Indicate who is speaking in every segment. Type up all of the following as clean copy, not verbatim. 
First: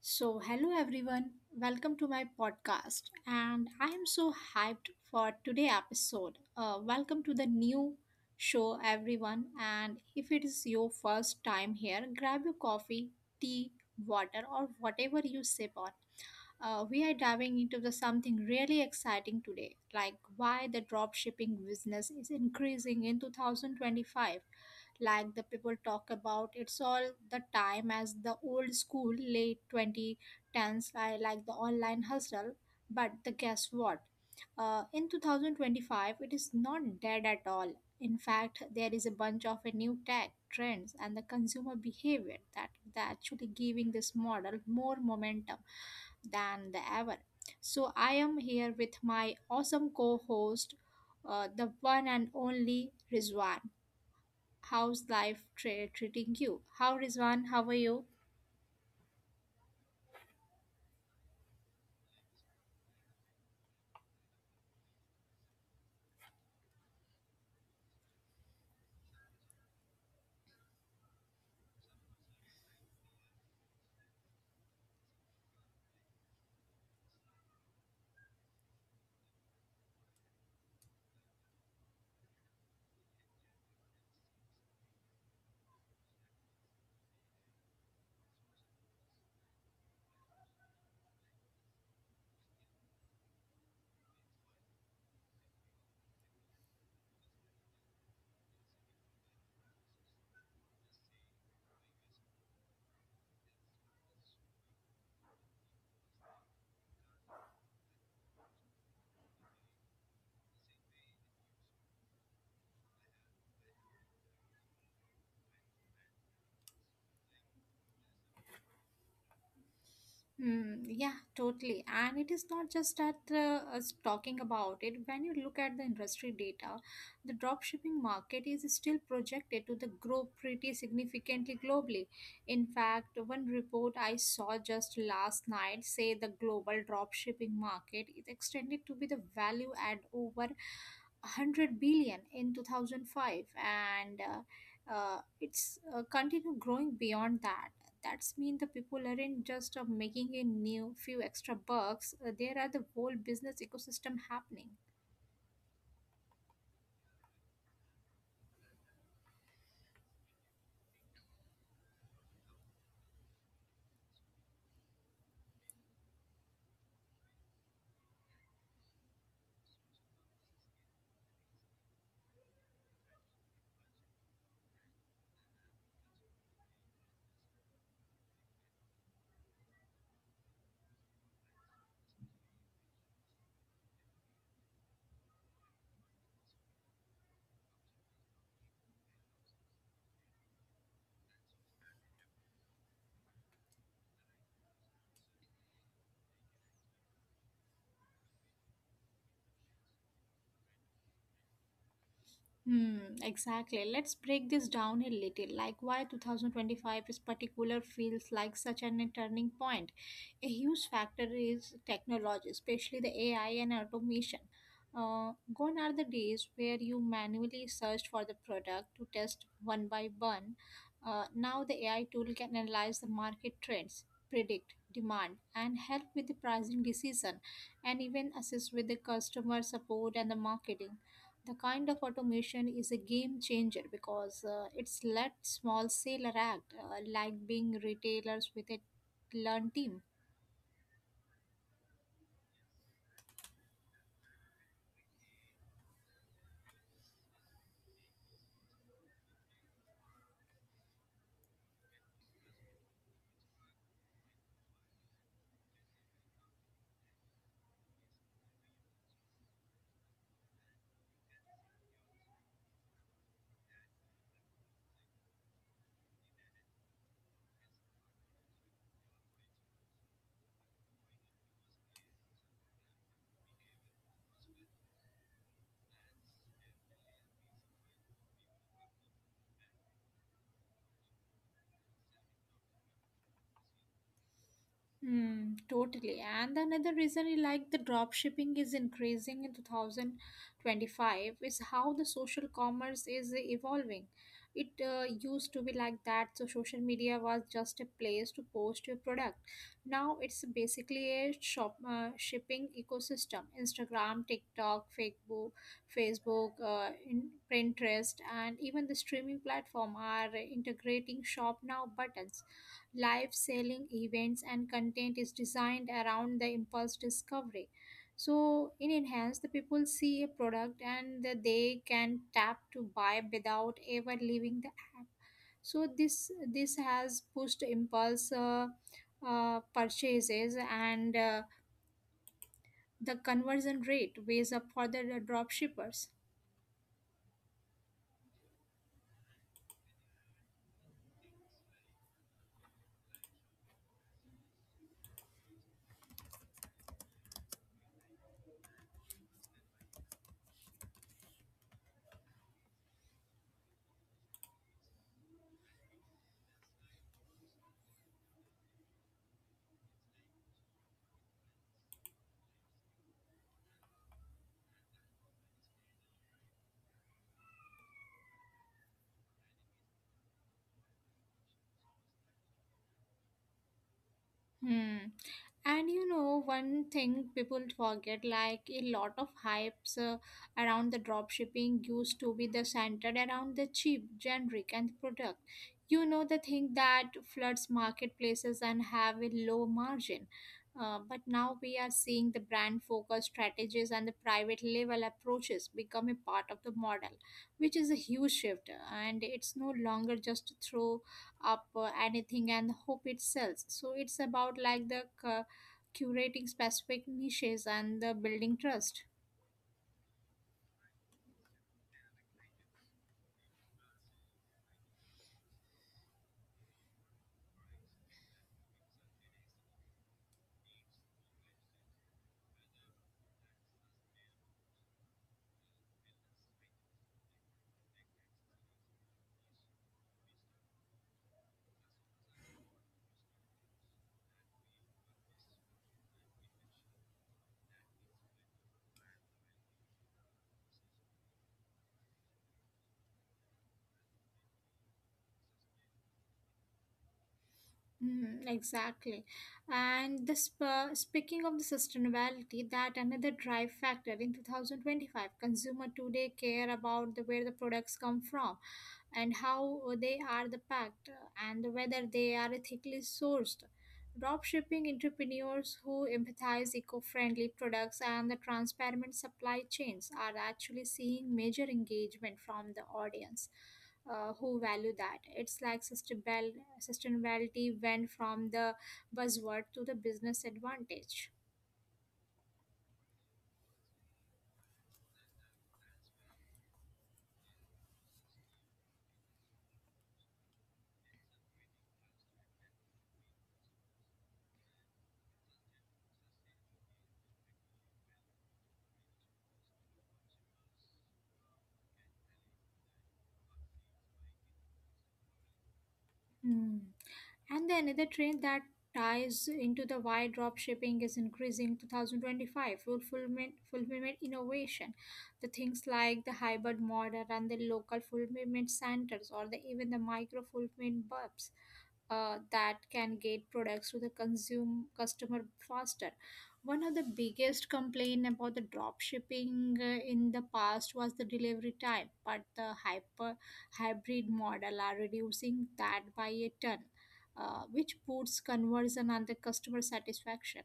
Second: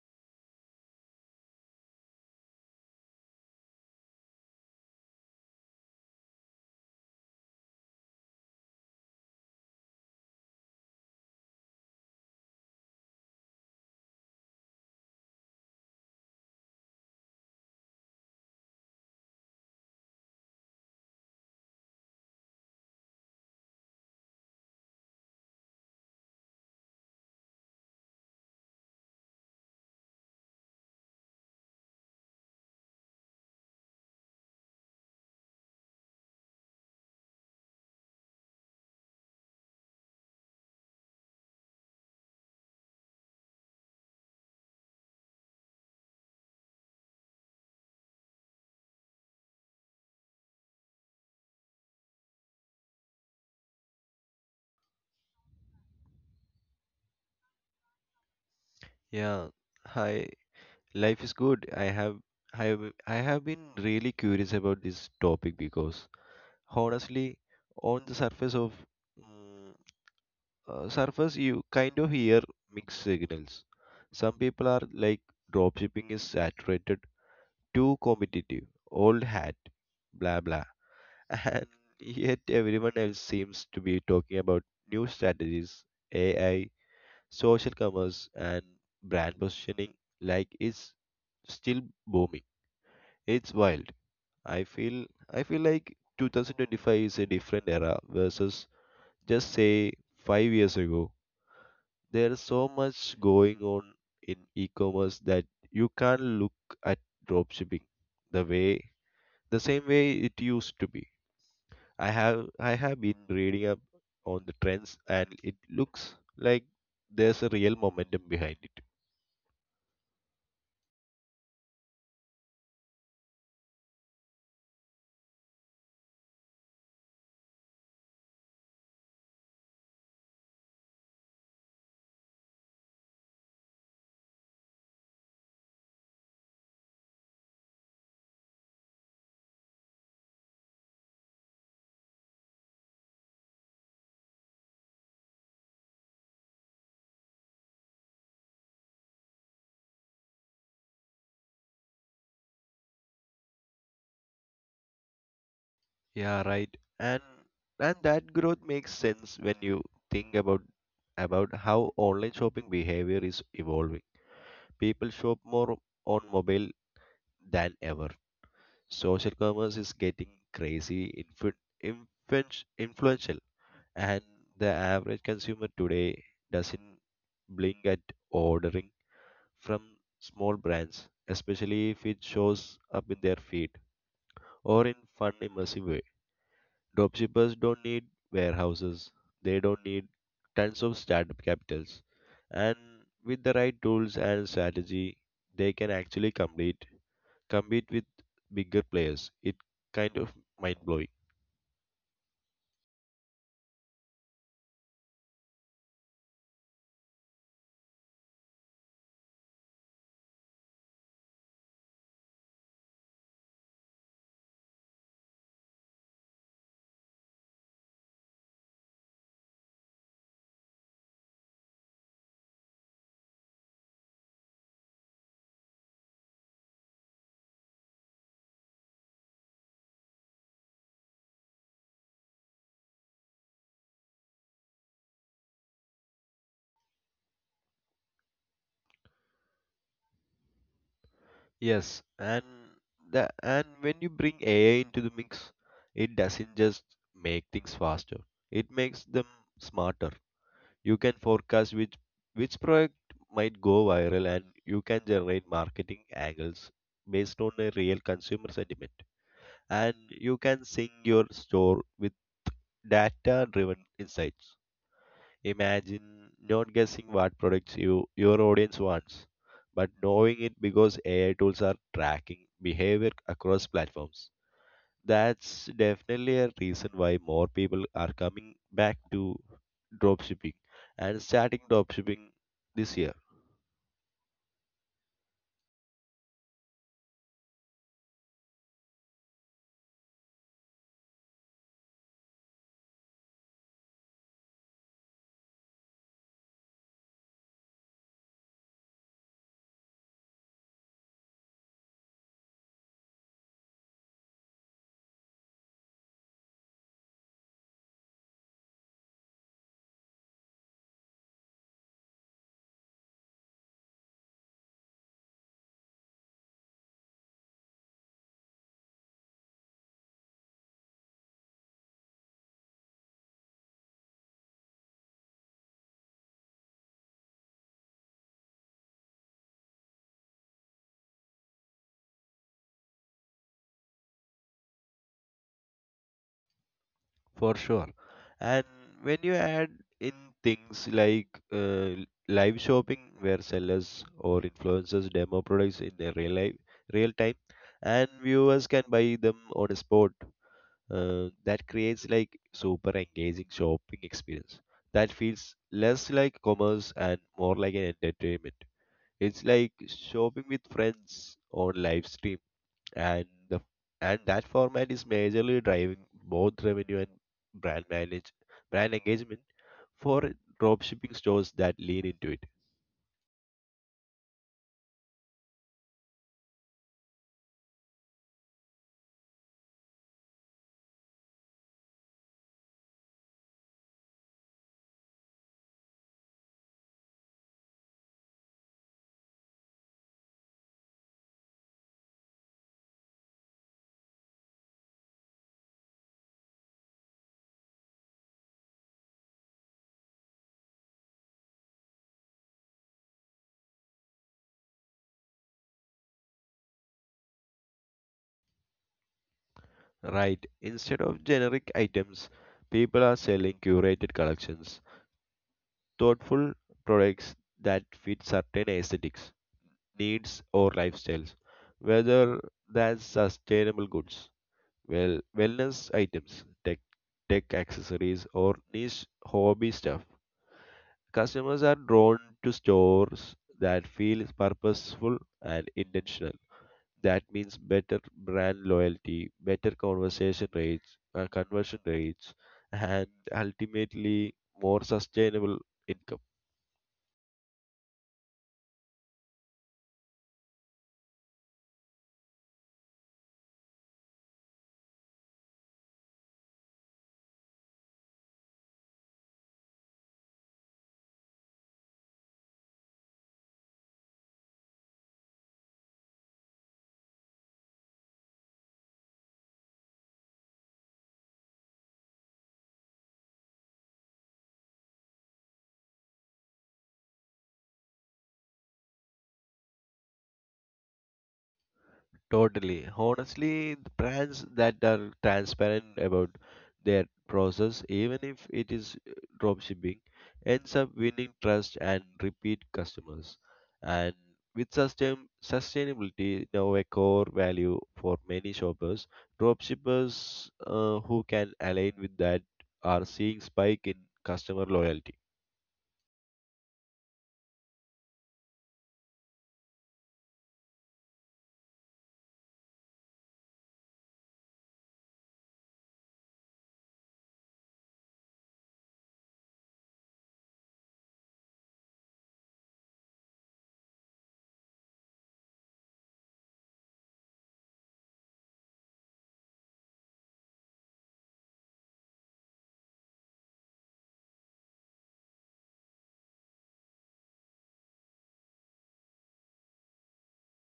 Speaker 1: So, hello everyone, welcome to my podcast, and I am so hyped for today episode. Welcome to the new show, everyone. And if it is your first time here, grab your coffee, tea, water, or whatever you sip on. We are diving into the something really exciting today, like why the dropshipping business is increasing in 2025. Like the people talk about, it's all the time as the old school late 2010s, I like the online hustle. But the guess what? In 2025, it is not dead at all. In fact, there is a bunch of a new tech trends and the consumer behavior that actually giving this model more momentum than the ever. So I am here with my awesome co-host, the one and only Rizwan. How's treating you? How Rizwan? How are you?
Speaker 2: Yeah, hi. Life is good. I have I have been really curious about this topic because honestly, on the surface of mm, surface, you kind of hear mixed signals. Some people are like dropshipping is saturated, too competitive, old hat, blah blah. And yet everyone else seems to be talking about new strategies, AI, social commerce and brand positioning like is still booming. It's wild. I feel I feel like 2025 is a different era versus just say 5 years ago. There's so much going on in e-commerce that you can't look at dropshipping the way the same way it used to be. I have been reading up on the trends, and it looks like there's a real momentum behind it.
Speaker 1: Hmm, yeah, totally. And it is not just that us talking about it. When you look at the industry data, the dropshipping market is still projected to the grow pretty significantly globally. In fact, one report I saw just last night say the global dropshipping market is extended to be the value at over 100 billion in 2005 and it's continue growing beyond that. That's mean the people aren't just making a new few extra bucks. There are the whole business ecosystem happening.
Speaker 2: Yeah, right. And and that growth makes sense when you think about how online shopping behavior is evolving. People shop more on mobile than ever. Social commerce is getting crazy, influential, and the average consumer today doesn't blink at ordering from small brands, especially if it shows up in their feed or in fun, immersive way. Dropshippers don't need warehouses, they don't need tons of startup capitals. And with the right tools and strategy, they can actually compete with bigger players. It kind of mind blowing.
Speaker 1: Hmm, exactly. Let's break this down a little. Like why 2025 is particular feels like such an a turning point. A huge factor is technology, especially the AI and automation. Gone are the days where you manually searched for the product to test one by one. Now the AI tool can analyze the market trends, predict demand, and help with the pricing decision, and even assist with the customer support and the marketing. The kind of automation is a game changer because it's let small seller act like being retailers with a learned team.
Speaker 2: Yes, and when you bring AI into the mix, it doesn't just make things faster. It makes them smarter. You can forecast which product might go viral, and you can generate marketing angles based on a real consumer sentiment, and you can sync your store with data driven insights. Imagine not guessing what products your audience wants, but knowing it because ai tools are tracking behavior across platforms. That's definitely a reason why more people are coming back to dropshipping and starting dropshipping this year.
Speaker 1: Hmm, totally. And another reason I like the drop shipping is increasing in 2025 is how the social commerce is evolving. It used to be like that, so social media was just a place to post your product. Now it's basically a shop shipping ecosystem. Instagram, TikTok, Facebook, in Pinterest, and even the streaming platform are integrating shop now buttons, live selling events, and content is designed around the impulse discovery. So in enhance the people see a product and that they can tap to buy without ever leaving the app. So this has pushed impulse purchases and the conversion rate ways up for the drop shippers.
Speaker 2: For sure. And when you add in things like live shopping, where sellers or influencers demo products in their real life, real time, and viewers can buy them on the spot, that creates like super engaging shopping experience that feels less like commerce and more like an entertainment. It's like shopping with friends on live stream, and the and that format is majorly driving both revenue and brand engagement for dropshipping stores that lean into it.
Speaker 1: Hmm. And you know, one thing people forget, like a lot of hypes around the dropshipping used to be the centered around the cheap, generic, and product. You know, the thing that floods marketplaces and have a low margin. But now we are seeing the brand focus strategies and the private label approaches become a part of the model, which is a huge shift. And it's no longer just through up anything and hope it sells. So it's about like the curating specific niches and the building trust.
Speaker 2: Right. Instead of generic items, people are selling curated collections, thoughtful products that fit certain aesthetics, needs, or lifestyles, whether that's sustainable goods, wellness items, tech accessories or niche hobby stuff. Customers are drawn to stores that feel purposeful and intentional. That means better brand loyalty, better conversion rates, and ultimately more sustainable income.
Speaker 1: Mm, exactly. And this, speaking of the sustainability, that another drive factor in 2025, consumer today care about the, where the products come from and how they are the packed and whether they are ethically sourced. Dropshipping entrepreneurs who empathize eco-friendly products and the transparent supply chains are actually seeing major engagement from the audience who value that. It's like sustainability went from the buzzword to the business advantage.
Speaker 2: Totally. Honestly, the brands that are transparent about their process, even if it is drop shipping, ends up winning trust and repeat customers. And with sustainability now a core value for many shoppers, drop shippers who can align with that are seeing spike in customer loyalty.
Speaker 1: Hmm. And the another trend that ties into the why drop shipping is increasing 2025, fulfillment innovation, the things like the hybrid model and the local fulfillment centers or the even the micro fulfillment hubs that can get products to the consume customer faster. One of the biggest complaint about the drop shipping in the past was the delivery time, but the hyper hybrid model are reducing that by a ton, which boosts conversion and the customer satisfaction.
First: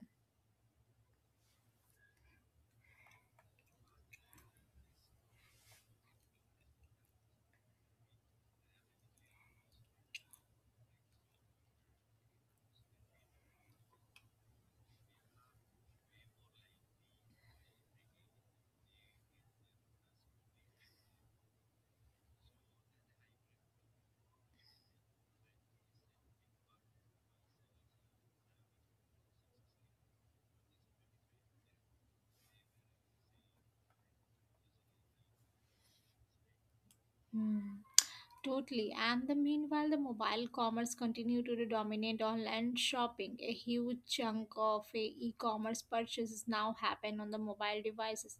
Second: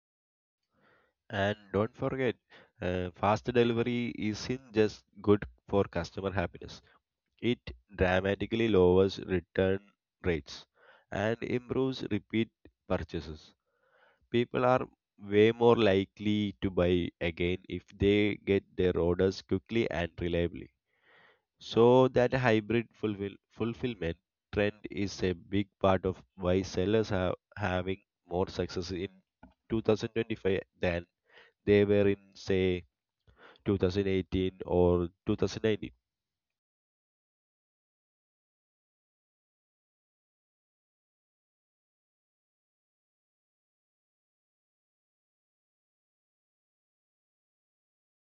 Speaker 2: And don't forget, fast delivery isn't just good for customer happiness. It dramatically lowers return rates and improves repeat purchases. People are way more likely to buy again if they get their orders quickly and reliably. So, that fulfillment trend is a big part of why sellers are having more success in 2025 than they were in, say, 2018 or 2019.
Speaker 1: Hmm. Totally. And the meanwhile, the mobile commerce continue to dominate online shopping. A huge chunk of a e-commerce purchases now happen on the mobile devices,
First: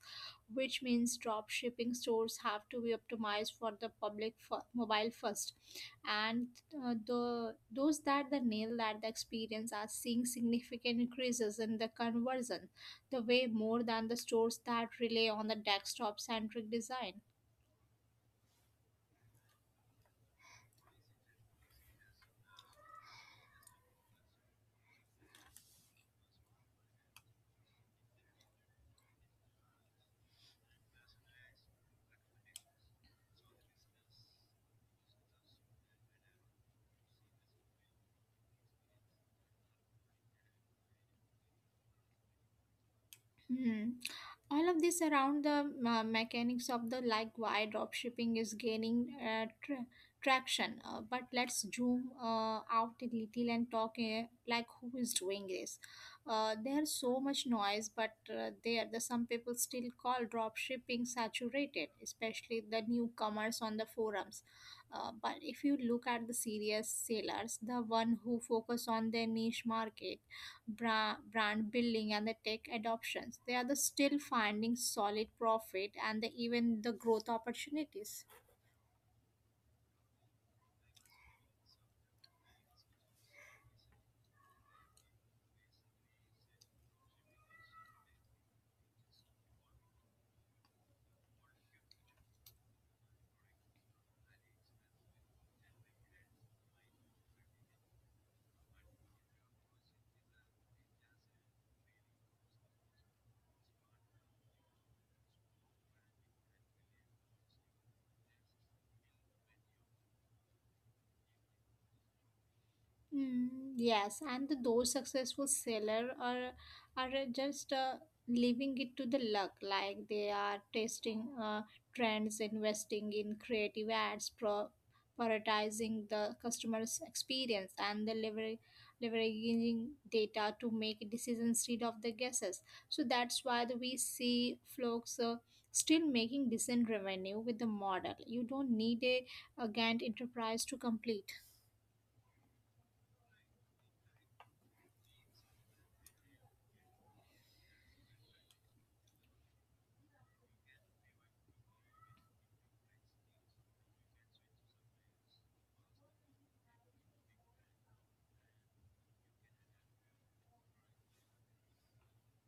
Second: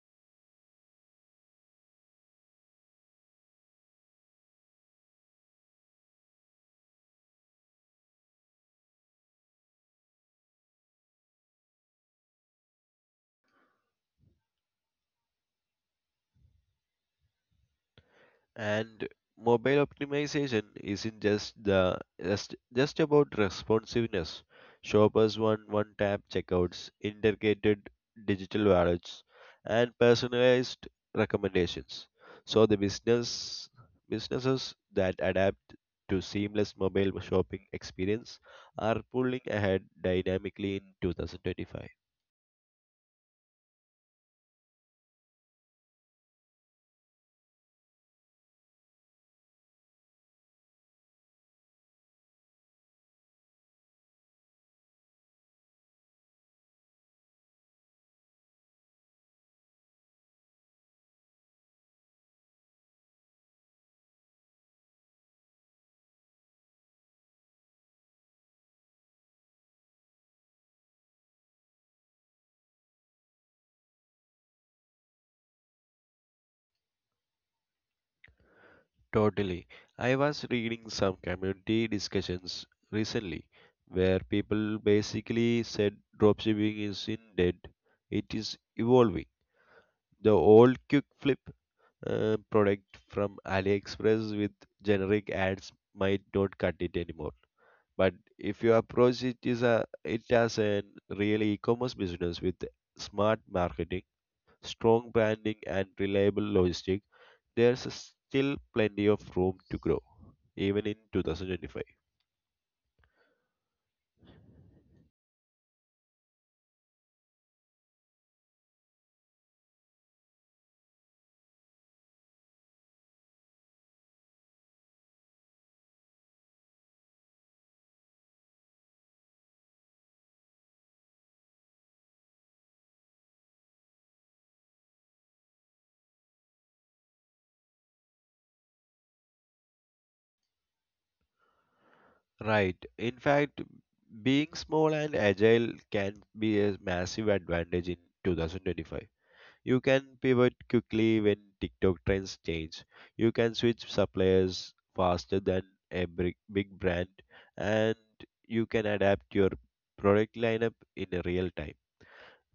Speaker 1: which means drop shipping stores have to be optimized for the mobile first. And the those that the nail that the experience are seeing significant increases in the conversion, the way more than the stores that rely on the desktop centric design.
Speaker 2: And mobile optimization isn't just just about responsiveness. Shoppers want one-tap checkouts, integrated digital wallets, and personalized recommendations. So the business businesses that adapt to seamless mobile shopping experience are pulling ahead dynamically in 2025.
Speaker 1: Hmm. All of this around the mechanics of the like why dropshipping is gaining traction. But let's zoom out a little and talk like who is doing this. There's so much noise, but there the some people still call dropshipping saturated, especially the newcomers on the forums. But if you look at the serious sellers, the one who focus on their niche market, brand building and the tech adoptions. They are the still finding solid profit and the, even the growth opportunities.
Speaker 2: Totally. I was reading some community discussions recently where people basically said dropshipping is in dead. It is evolving. The old quick flip product from AliExpress with generic ads might not cut it anymore. But if you approach it as a real e-commerce business with smart marketing, strong branding, and reliable logistics, there's still plenty of room to grow, even in 2025.
Speaker 1: Mm, yes, and the, those successful seller are just leaving it to the luck. Like they are testing trends, investing in creative ads, prioritizing the customer's experience, and the leveraging data to make decisions instead of the guesses. So that's why the, we see folks still making decent revenue with the model. You don't need a Gantt enterprise to complete.
Speaker 2: Right. In fact, being small and agile can be a massive advantage in 2025. You can pivot quickly when TikTok trends change. You can switch suppliers faster than big brand, and you can adapt your product lineup in real time.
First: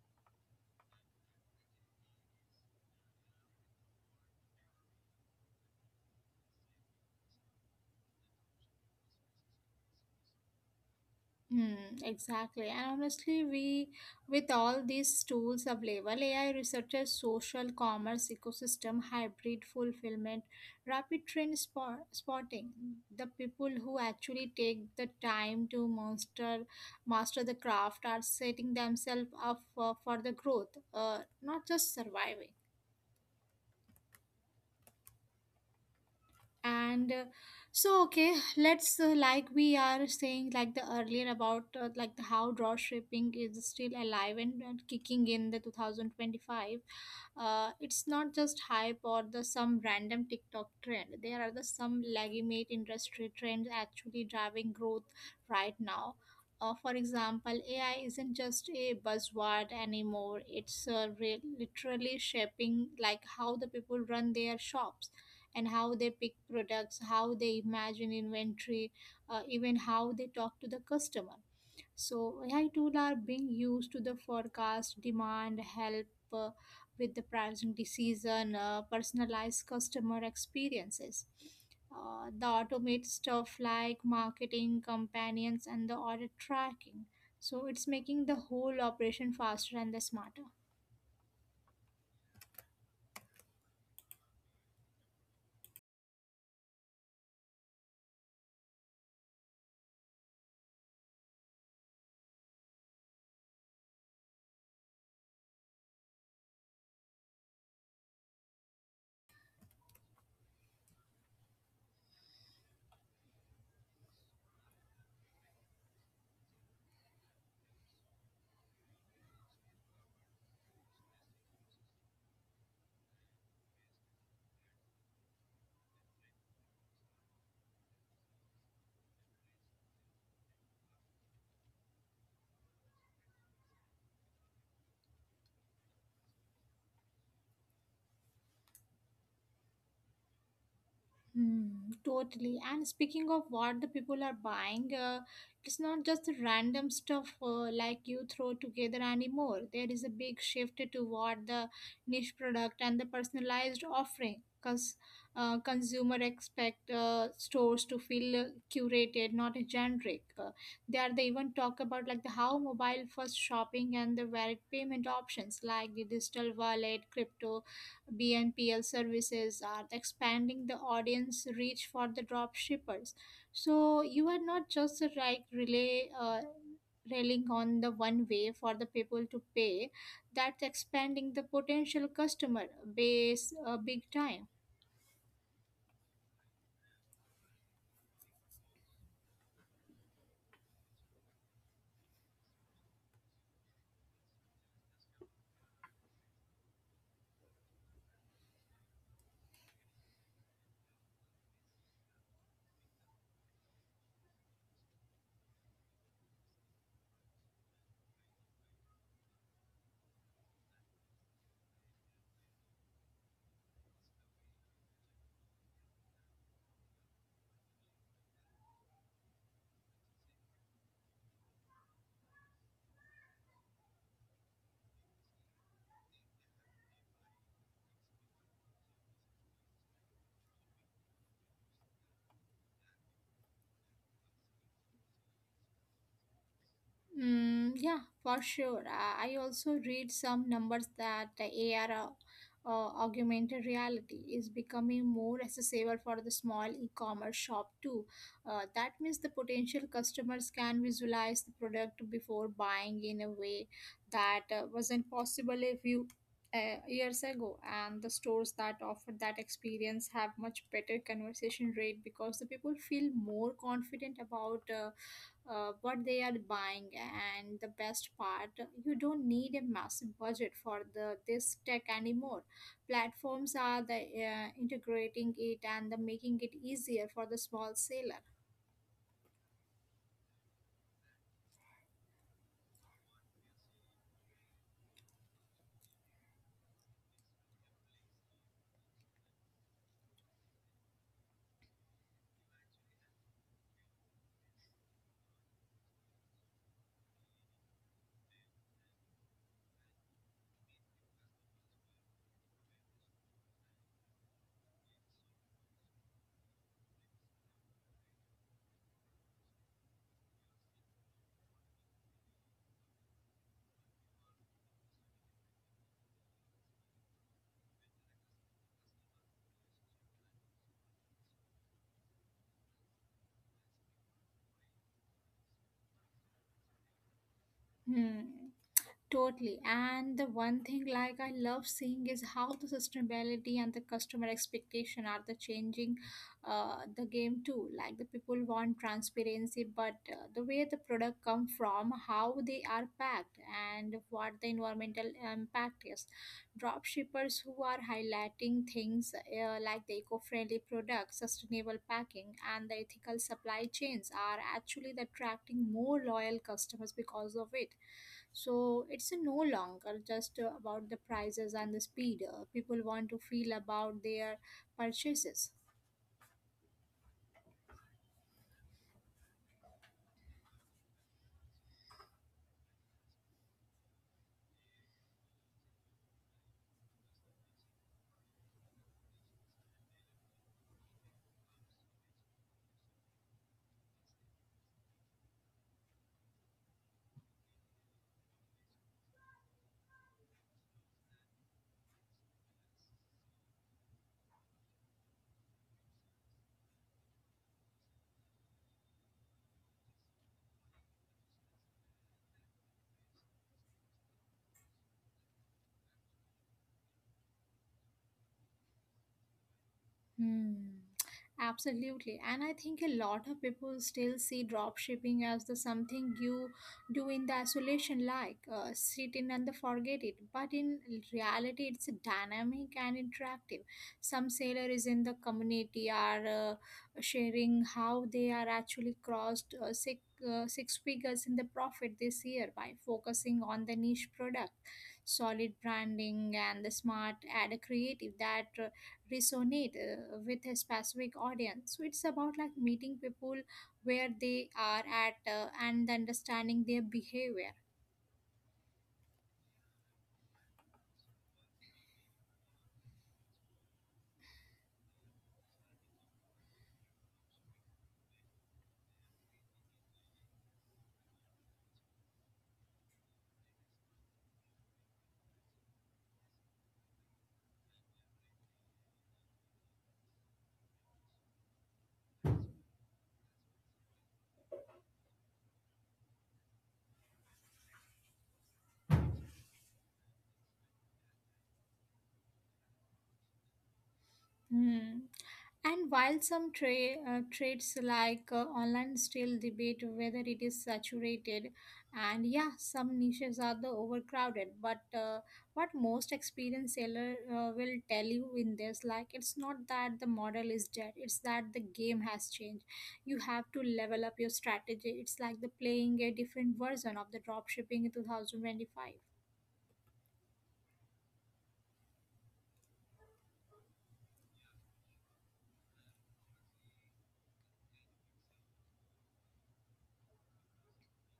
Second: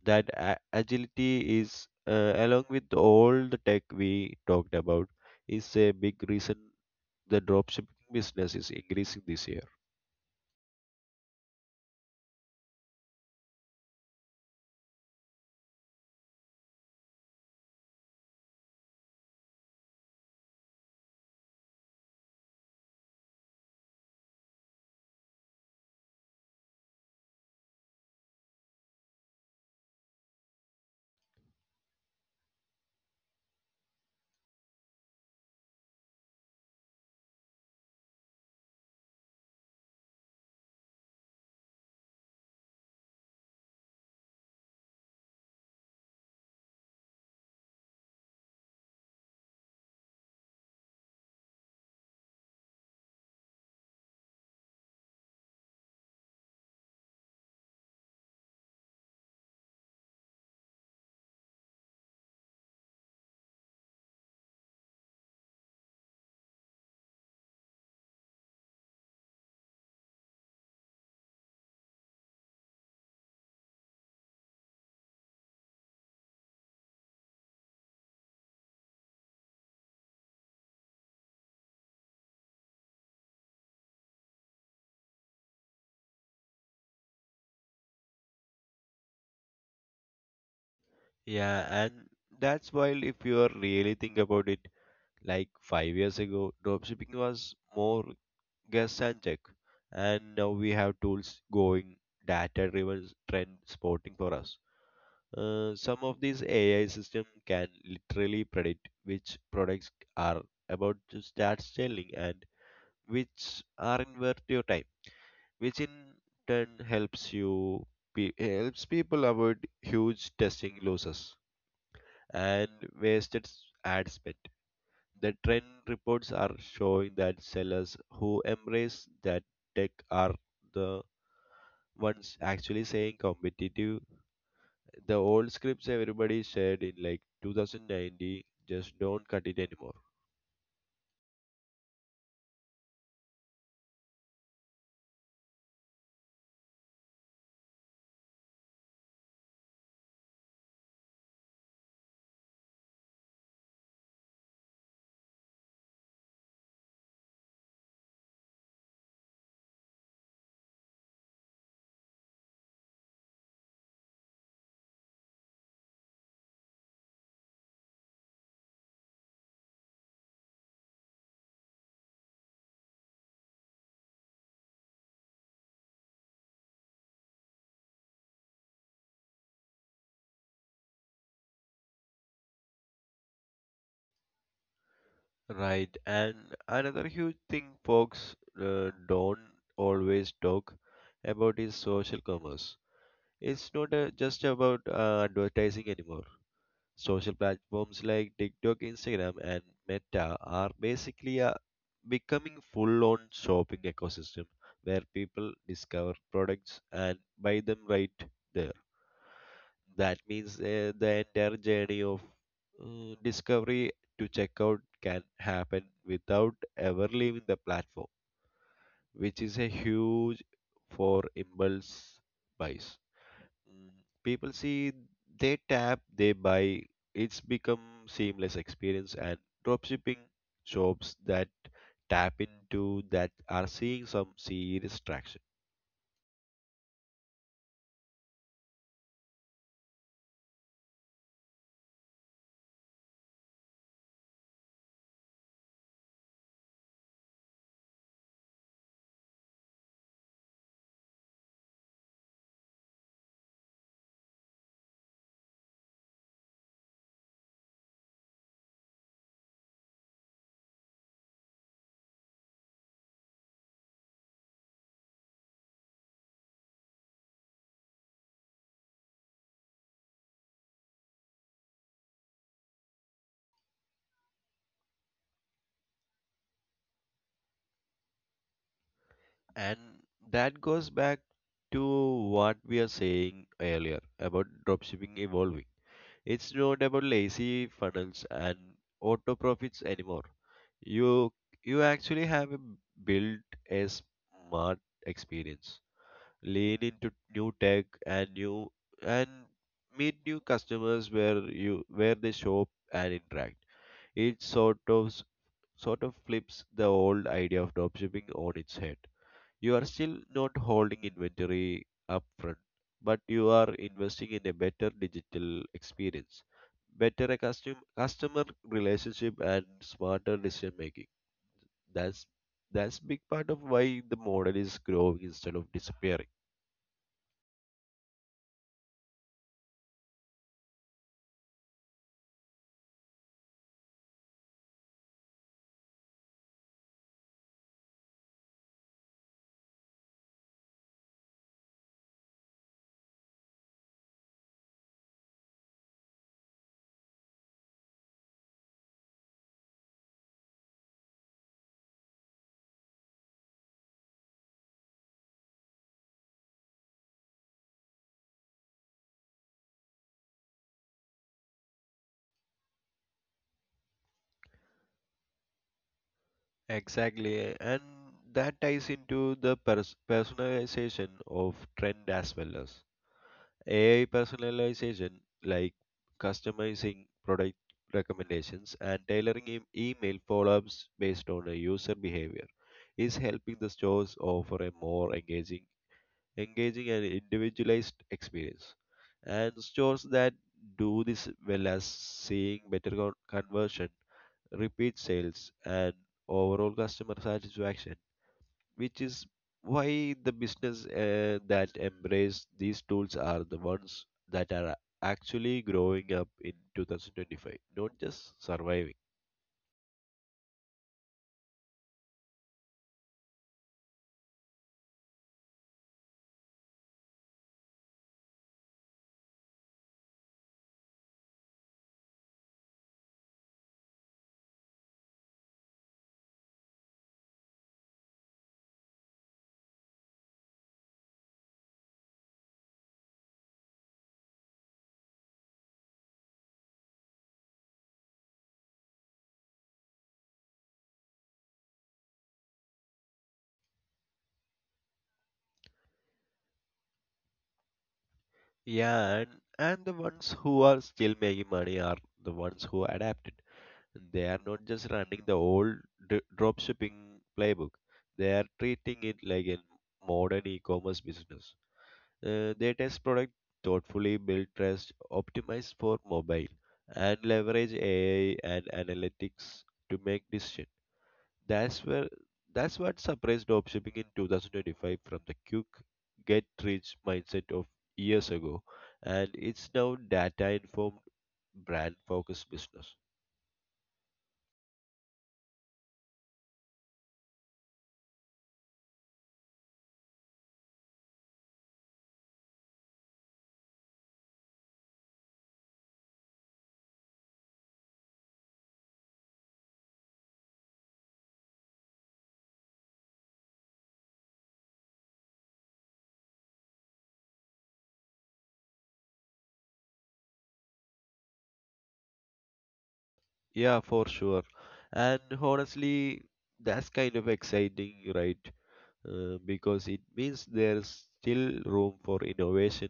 Speaker 2: That agility is, along with all the tech we talked about, is a big reason the dropshipping business is increasing this year.
Speaker 1: Hmm, exactly. And honestly, we with all these tools available, AI researchers, social commerce ecosystem, hybrid fulfillment, spotting, the people who actually take the time to master the craft are setting themselves up for the growth, not just surviving. And let's like we are saying like the earlier about like the how draw shaping is still alive and kicking in the 2025. It's not just hype or the some random TikTok trend. There are the some legitimate industry trends actually driving growth right now. For example, AI isn't just a buzzword anymore, it's literally shaping like how the people run their shops and how they pick products, how they imagine inventory, even how they talk to the customer. So AI tools are being used to the forecast demand, help uh, with the pricing decision, personalized customer experiences. The automate stuff like marketing, companions, and the order tracking. So it's making the whole operation faster and the smarter.
Speaker 2: Yeah, and that's why if you are really think about it, like 5 years ago dropshipping was more guess and check, and now we have tools going data driven trend spotting for us. Some of these AI systems can literally predict which products are about to start selling and which aren't worth your time, which in turn helps helps people avoid huge testing losses and ad spend. The trend reports are showing that sellers who embrace that tech are the ones actually staying competitive. The old scripts everybody said in like 2090 just don't cut it anymore.
Speaker 1: Hmm, totally. And speaking of what the people are buying, it's not just the random stuff like you throw together anymore. There is a big shift toward the niche product and the personalized offering because consumer expect stores to feel curated, not generic. They are they even talk about like the how mobile first shopping and the varied payment options like the digital wallet, crypto, BNPL services are expanding the audience reach for the drop shippers. So you are not just a like relay railing on the one way for the people to pay. That's expanding the potential customer base big time.
Speaker 2: Right, and another huge thing folks don't always talk about is social commerce. It's not just about advertising anymore. Social platforms like tiktok, instagram and meta are basically becoming full on shopping ecosystem where people discover products and buy them right there. That means the entire journey of discovery to checkout can happen without ever leaving the platform, which is a huge for impulse buys. Mm, people see, they tap, they buy. It's become seamless experience, and dropshipping shops that tap into that are seeing some serious traction.
Speaker 1: Mm, yeah, for sure. I also read some numbers that the AR, augmented reality, is becoming more accessible for the small e-commerce shop too. That means the potential customers can visualize the product before buying in a way that wasn't possible a few years ago. And the stores that offer that experience have much better conversion rate because the people feel more confident about. What they are buying, and the best part, you don't need a massive budget for the this tech anymore. Platforms are the integrating it and the making it easier for the small seller.
Speaker 2: And that goes back to what we are saying earlier about dropshipping evolving. It's not about lazy funnels and auto profits anymore. You you actually have built a smart experience. Lean into new tech and meet new customers where they shop and interact. It sort of flips the old idea of dropshipping on its head. You are still not holding inventory upfront, but you are investing in a better digital experience, better customer relationship, and smarter decision making. That's that's big part of why the model is growing instead of disappearing.
Speaker 1: Hmm. Totally. And the one thing like I love seeing is how the sustainability and the customer expectation are the changing the game too. Like the people want transparency, but the way the product come from, how they are packed, and what the environmental impact is. Drop shippers who are highlighting things like the eco-friendly products, sustainable packing, and the ethical supply chains are actually the attracting more loyal customers because of it. So it's no longer just about the prices and the speed. People want to feel about their purchases.
Speaker 2: Exactly, and that ties into the personalization of trend as well as AI personalization, like customizing product recommendations and tailoring email follow ups based on a user behavior, is helping the stores offer a more engaging and individualized experience. And stores that do this well as seeing better conversion, repeat sales, and overall customer satisfaction, which is why the business that embrace these tools are the ones that are actually growing up in 2025, not just surviving.
Speaker 1: Hmm. Absolutely. And I think a lot of people still see dropshipping as the something you do in the isolation, like sit in and the forget it. But in reality, it's dynamic and interactive. Some sailor is in the community are sharing how they are actually crossed six figures in the profit this year by focusing on the niche product, solid branding, and the smart ad creative that resonate with a specific audience. So it's about like meeting people where they are at, and understanding their behavior.
Speaker 2: Yeah and the ones who are still making money are the ones who adapted. They are not just running the old d- drop playbook. They are treating it like a modern e-commerce business. They test product thoughtfully, build trust, optimize for mobile, and leverage AI and analytics to make decision. That's where that's what surprised dropshipping in 2025 from the quick get rich mindset of years ago, and it's now data informed brand focused business.
Speaker 1: Hmm. And while some trades like, online still debate whether it is saturated, and yeah, some niches are the overcrowded. But what most experienced seller will tell you in this, like it's not that the model is dead; it's that the game has changed. You have to level up your strategy. It's like the playing a different version of the dropshipping in 2025.
Speaker 2: Yeah, for sure. And honestly, that's kind of exciting, right? Because it means there's still room for innovation.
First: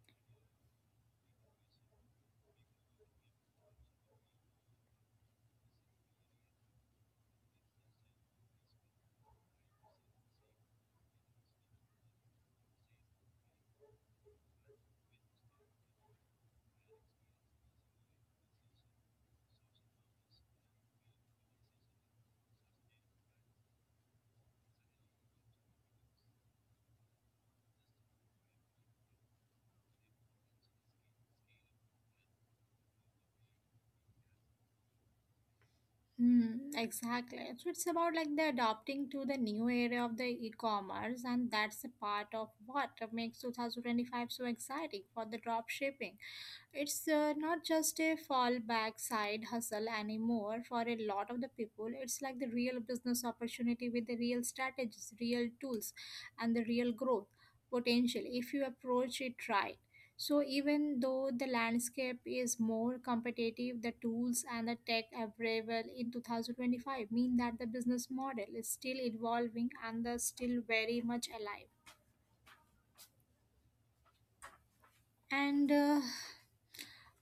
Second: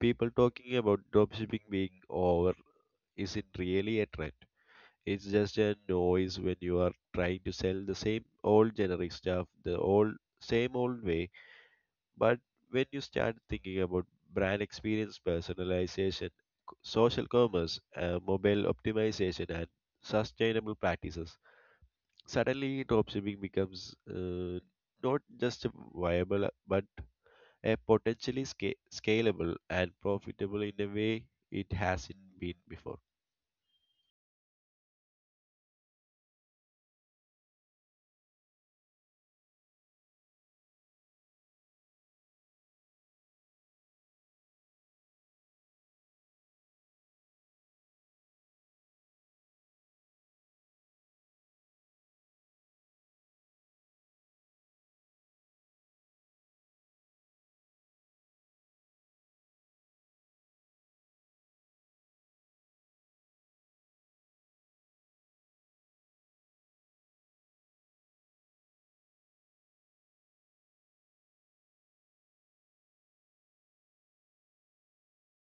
Speaker 2: People talking about dropshipping being over isn't really a trend. It's just a noise when you are trying to sell the same old generic stuff, the old same old way. But when you start thinking about brand experience, personalization, social commerce, mobile optimization, and sustainable practices, suddenly dropshipping becomes not just a viable but a potentially scalable and profitable in a way it hasn't been before.
Speaker 1: Mm, exactly. So it's about like the adopting to the new area of the e-commerce, and that's a part of what makes 2025 so exciting for the drop shipping. It's not just a fallback side hustle anymore for a lot of the people. It's like the real business opportunity with the real strategies, real tools, and the real growth potential if you approach it right. So, even though the landscape is more competitive, the tools and the tech available in 2025 mean that the business model is still evolving and thus still very much alive. And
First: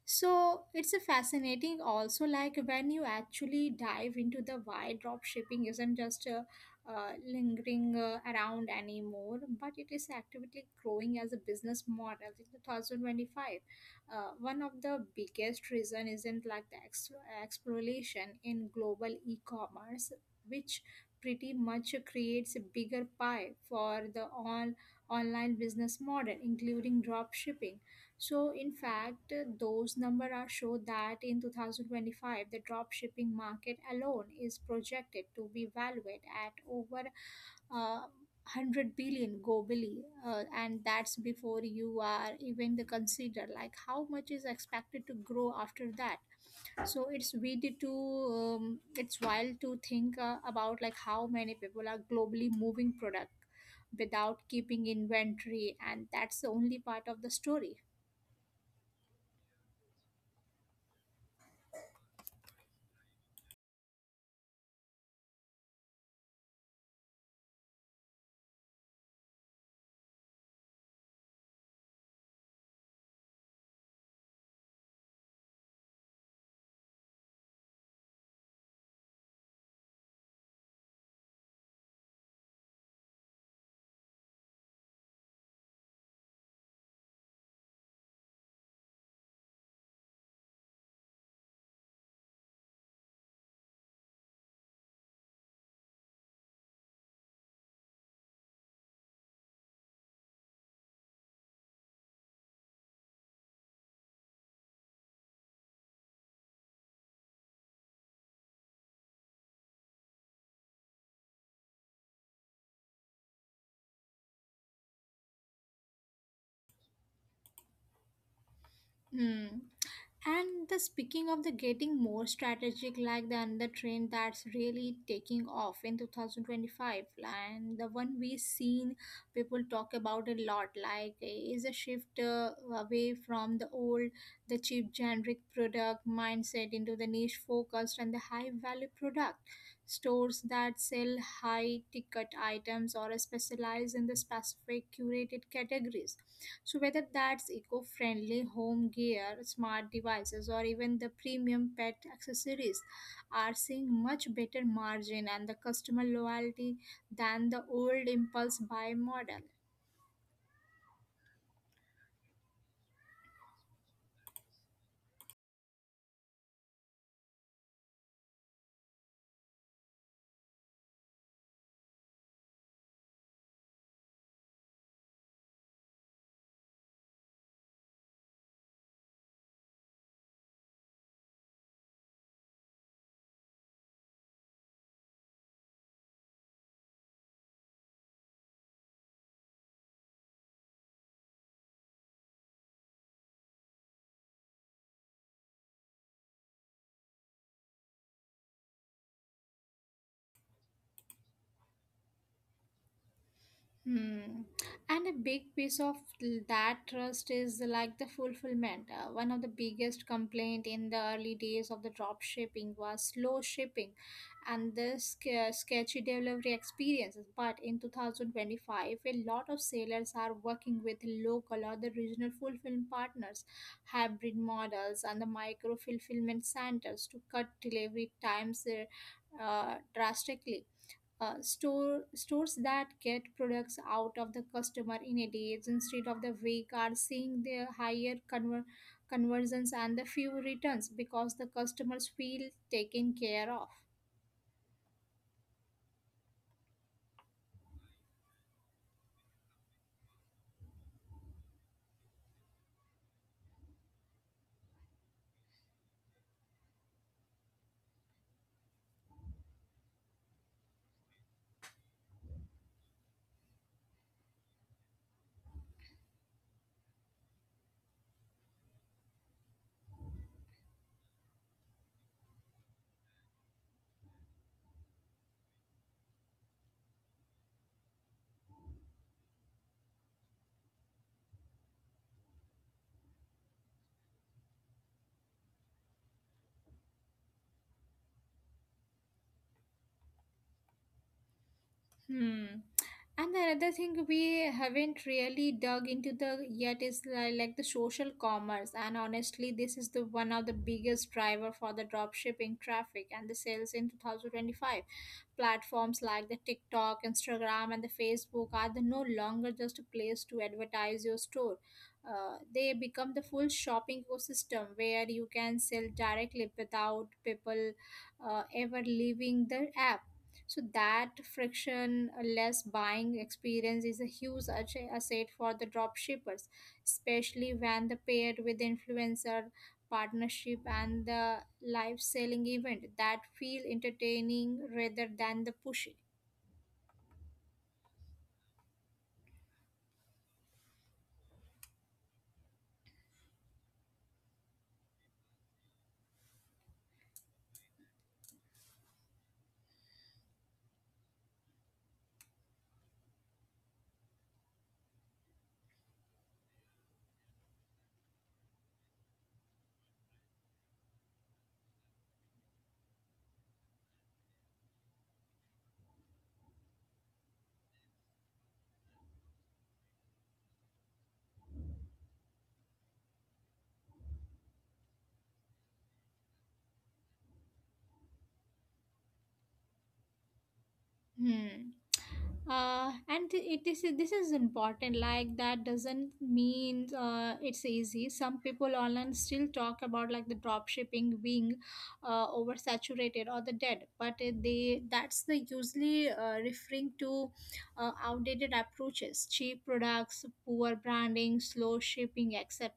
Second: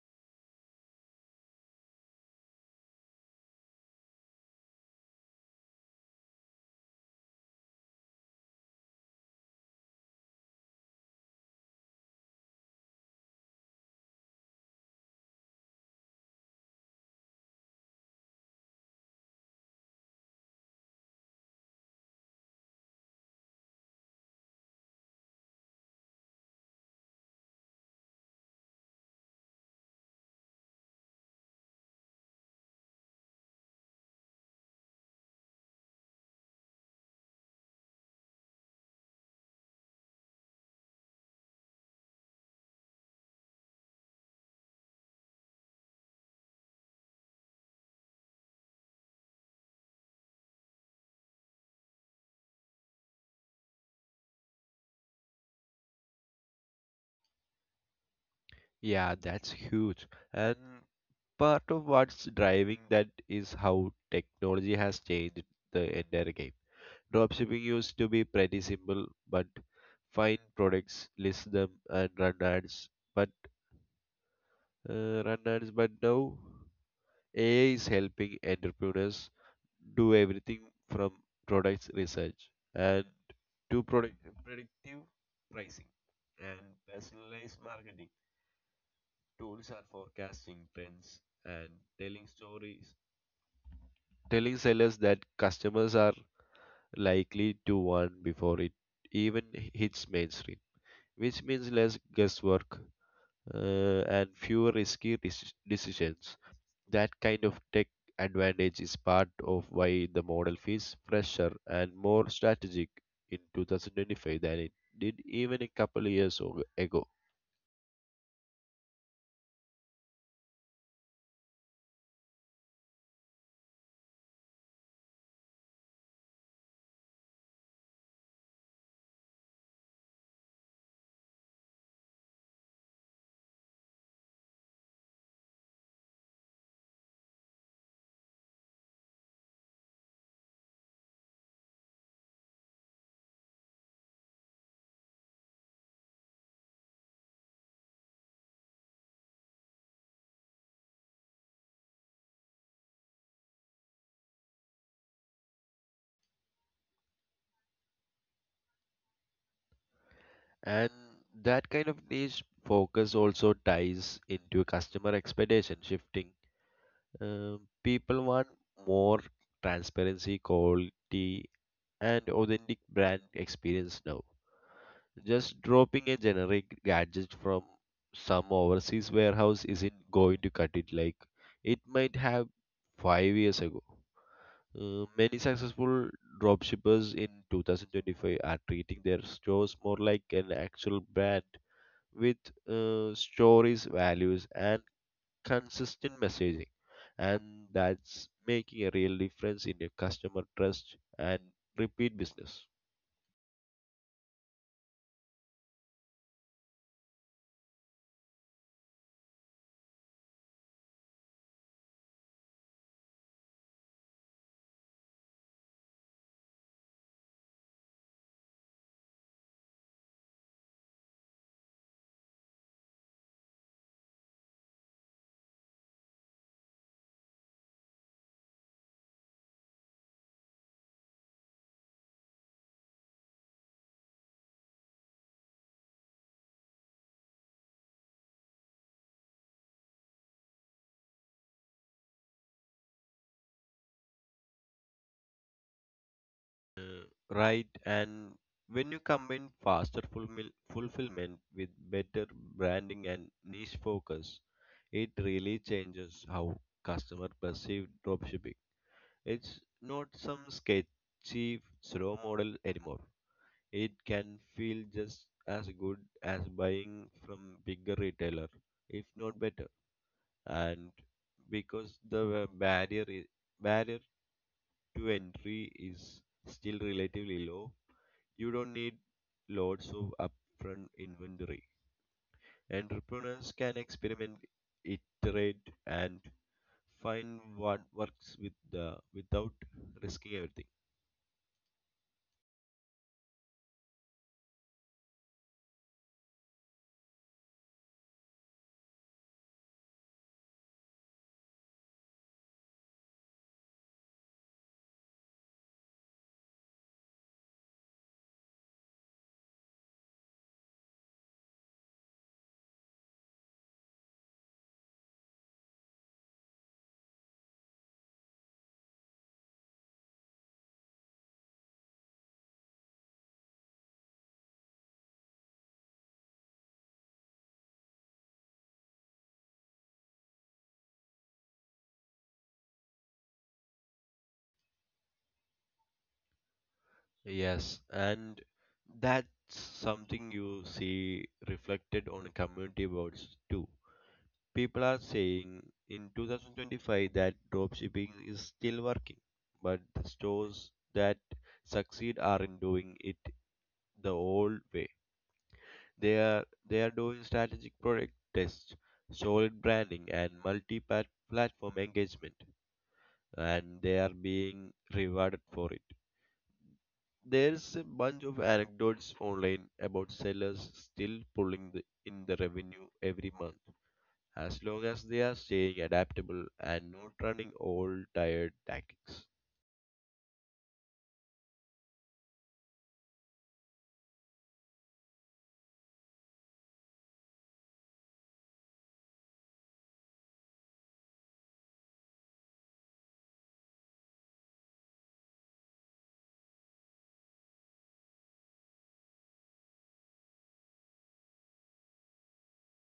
Speaker 1: So it's a fascinating also like when you actually dive into the why drop shipping isn't just lingering around anymore, but it is actively growing as a business model in 2025. One of the biggest reason isn't like the exploration in global e-commerce, which pretty much creates a bigger pie for the all online business model, including drop shipping. So in fact, those numbers are show that in 2025, the drop shipping market alone is projected to be valued at over uh, 100 billion globally, and that's before you are even the consider like how much is expected to grow after that. So it's wild to think about like how many people are globally moving product without keeping inventory, and that's the only part of the story.
Speaker 2: Yeah, that's huge. And part of what's driving that is how technology has changed the entire game. Dropshipping used to be pretty simple, but find products, list them, and run ads. But but now AI is helping entrepreneurs do everything from product research and to product predictive pricing and personalized marketing. Tools are forecasting trends and telling stories, telling sellers that customers are likely to want before it even hits mainstream, which means less guesswork and fewer risky decisions. That kind of tech advantage is part of why the model feels fresher and more strategic in 2025 than it did even a couple ago.
Speaker 1: Hmm. And the speaking of the getting more strategic, like the another trend that's really taking off in 2025, and the one we've seen people talk about a lot, is a shift away from the old, the cheap generic product mindset into the niche focused and the high value product stores that sell high ticket items or specialize in the specific curated categories, so whether that's eco friendly home gear, smart devices, or even the premium pet accessories, are seeing much better margin and the customer loyalty than the old impulse buy model.
Speaker 2: And that kind of niche focus also ties into customer expectation shifting. People want more transparency, quality, and authentic brand experience now. Just dropping a generic gadget from some overseas warehouse isn't going to cut it like it might have 5 years ago. Many successful dropshippers in 2025 are treating their stores more like an actual brand with stories, values, and consistent messaging. And that's making a real difference in your customer trust and repeat business.
Speaker 1: Hmm. And a big piece of that trust is like the fulfillment. One of the biggest complaint in the early days of the drop shipping was slow shipping and the sketchy delivery experiences. But in 2025, a lot of sailors are working with local or the regional fulfillment partners, hybrid models, and the micro fulfillment centers to cut delivery times drastically. Stores that get products out of the customer in a day instead of the week are seeing the higher conversions and the few returns because the customers feel taken care of.
Speaker 2: Right. And when you combine fulfillment with better branding and niche focus, it really changes how customer perceive dropshipping. It's not some sketchy slow model anymore. It can feel just as good as buying from bigger retailer, if not better. And because barrier i- barrier to entry is still relatively low, you don't need lots of upfront inventory. Entrepreneurs can experiment, iterate, and find what works with the without risking everything.
Speaker 1: Hmm. And the another thing we haven't really dug into the yet is like the social commerce, and honestly this is the one of the biggest driver for the drop shipping traffic and the sales in 2025. Platforms like the TikTok, Instagram, and the Facebook are the no longer just a place to advertise your store. They become the full shopping ecosystem where you can sell directly without people ever leaving the app. So that frictionless buying experience is a huge asset for the drop shippers, especially when the paired with influencer partnership and the live selling event that feel entertaining rather than the pushy.
Speaker 2: Yes, and that's something you see reflected on community boards too. People are saying in 2025 that dropshipping is still working, but the stores that succeed aren't doing it the old way. They are doing strategic product tests, solid branding, and multi-platform engagement, and they are being rewarded for it. There's a bunch of anecdotes online about sellers still pulling the, in the revenue every month, as long as they are staying adaptable and not running old tired tactics.
Speaker 1: Hmm. And th- it is this is important, like that doesn't mean it's easy. Some people online still talk about like the drop shipping being oversaturated or the dead, but they that's the usually referring to outdated approaches, cheap products, poor branding, slow shipping, etc.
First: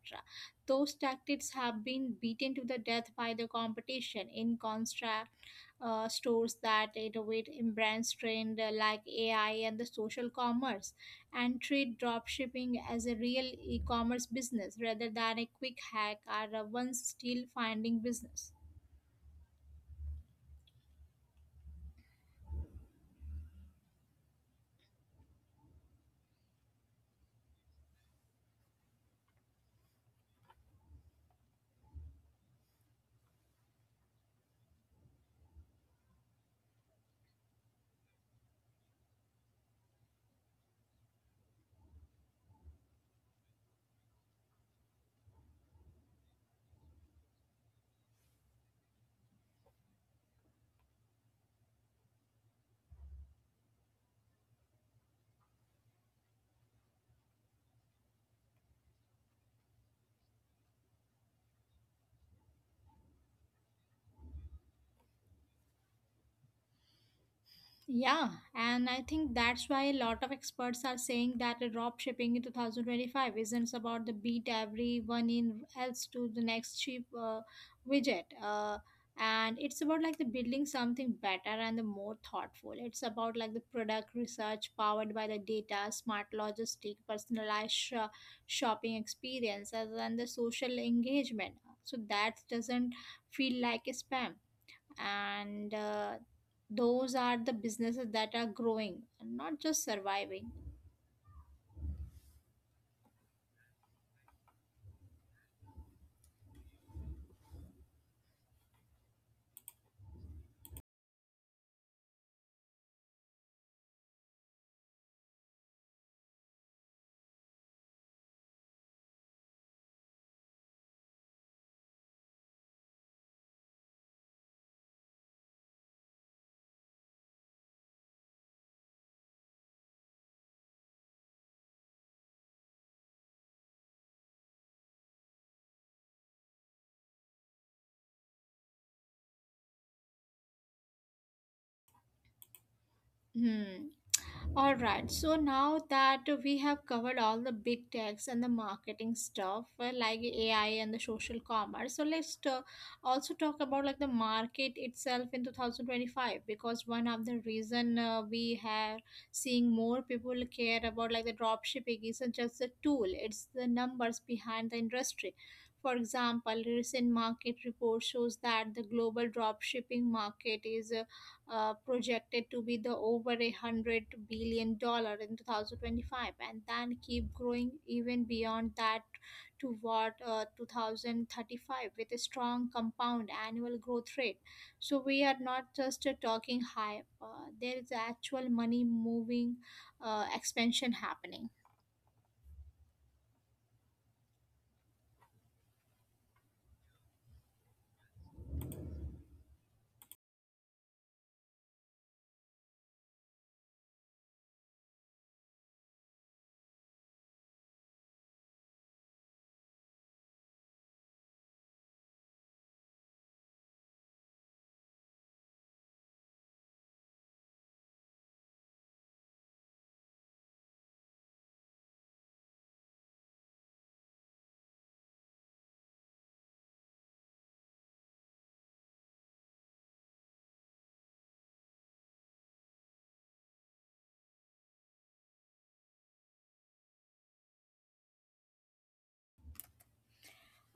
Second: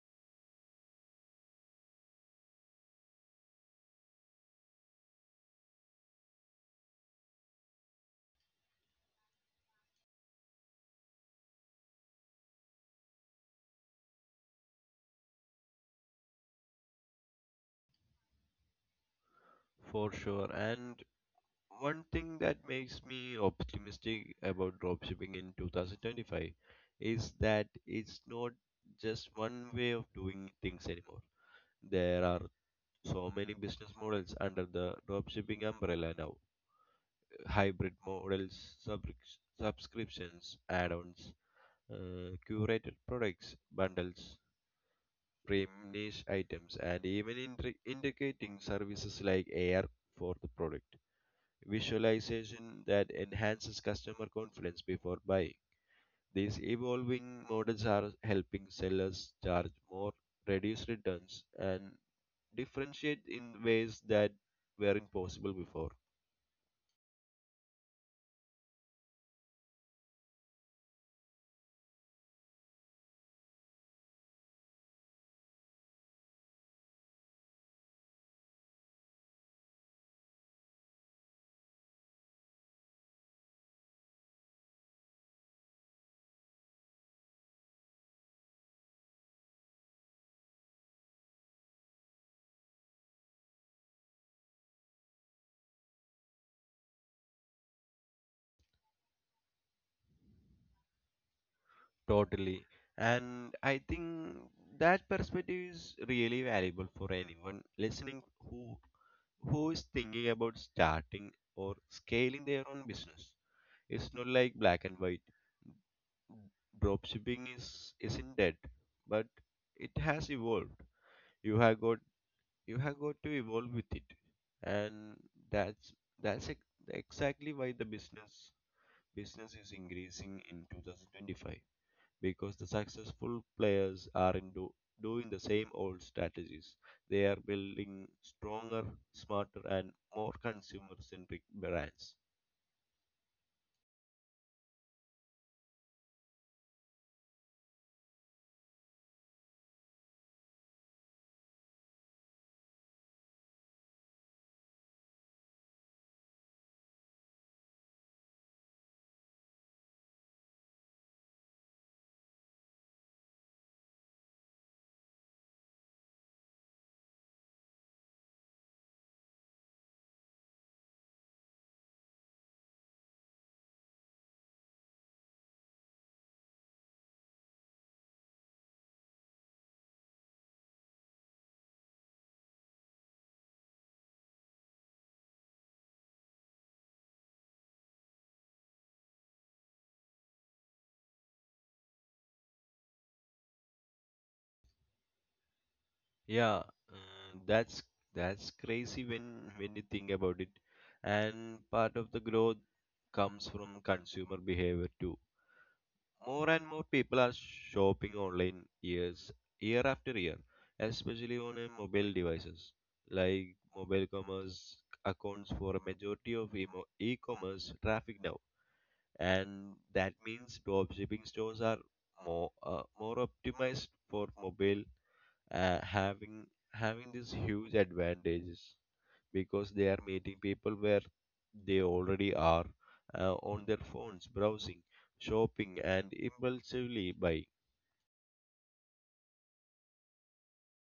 Speaker 1: Those tactics have been beaten to the death by the competition. In contrast, stores that innovate in brands trend like AI and the social commerce, and treat dropshipping as a real e-commerce business rather than a quick hack or a once still finding business.
Speaker 2: For sure. And one thing that makes me optimistic about dropshipping in 2025 is that it's not just one way of doing things anymore. There are so many business models under the dropshipping umbrella now: hybrid models, subscriptions, add ons, curated products, bundles, premium niche items, and even integrating services like AR for the product visualization that enhances customer confidence before buying. These evolving models are helping sellers charge more, reduce returns, and differentiate in ways that were impossible before.
Speaker 1: Yeah, and I think that's why a lot of experts are saying that the drop shipping in 2025 isn't about the beat everyone in else to the next cheap widget. And it's about like the building something better and the more thoughtful. It's about like the product research powered by the data, smart logistic, personalized shopping experiences, and the social engagement. So that doesn't feel like a spam, and those are the businesses that are growing and not just surviving.
Speaker 2: Totally. And I think that perspective is really valuable for anyone listening who who is thinking about starting or scaling their own business. It's not like black and white. Dropshipping is isn't dead, but it has evolved. You have got you have got to evolve with it, and that's exactly why the business is increasing in 2025, because the successful players are in do, doing the same old strategies. They are building stronger, smarter, and more consumer-centric brands.
Speaker 1: Hmm. All right, so now that we have covered all the big techs and the marketing stuff, like AI and the social commerce, so also talk about like the market itself in 2025, because one of the reason we have seeing more people care about like the drop shipping isn't just a tool; it's the numbers behind the industry. For example, recent market report shows that the global drop shipping market is projected to be the over $100 billion in 2025, and then keep growing even beyond that toward 2035 with a strong compound annual growth rate. So we are not just talking hype, there is actual money moving, expansion happening.
Speaker 2: Yeah, that's crazy when you think about it. And part of the growth comes from consumer behavior too. More and more people are shopping online year after year, especially on mobile devices. Like mobile commerce accounts for a majority of e-commerce traffic now, and that means dropshipping stores are more optimized for mobile, uh, having having these huge advantages because they are meeting people where they already are, on their phones browsing, shopping, and impulsively buying.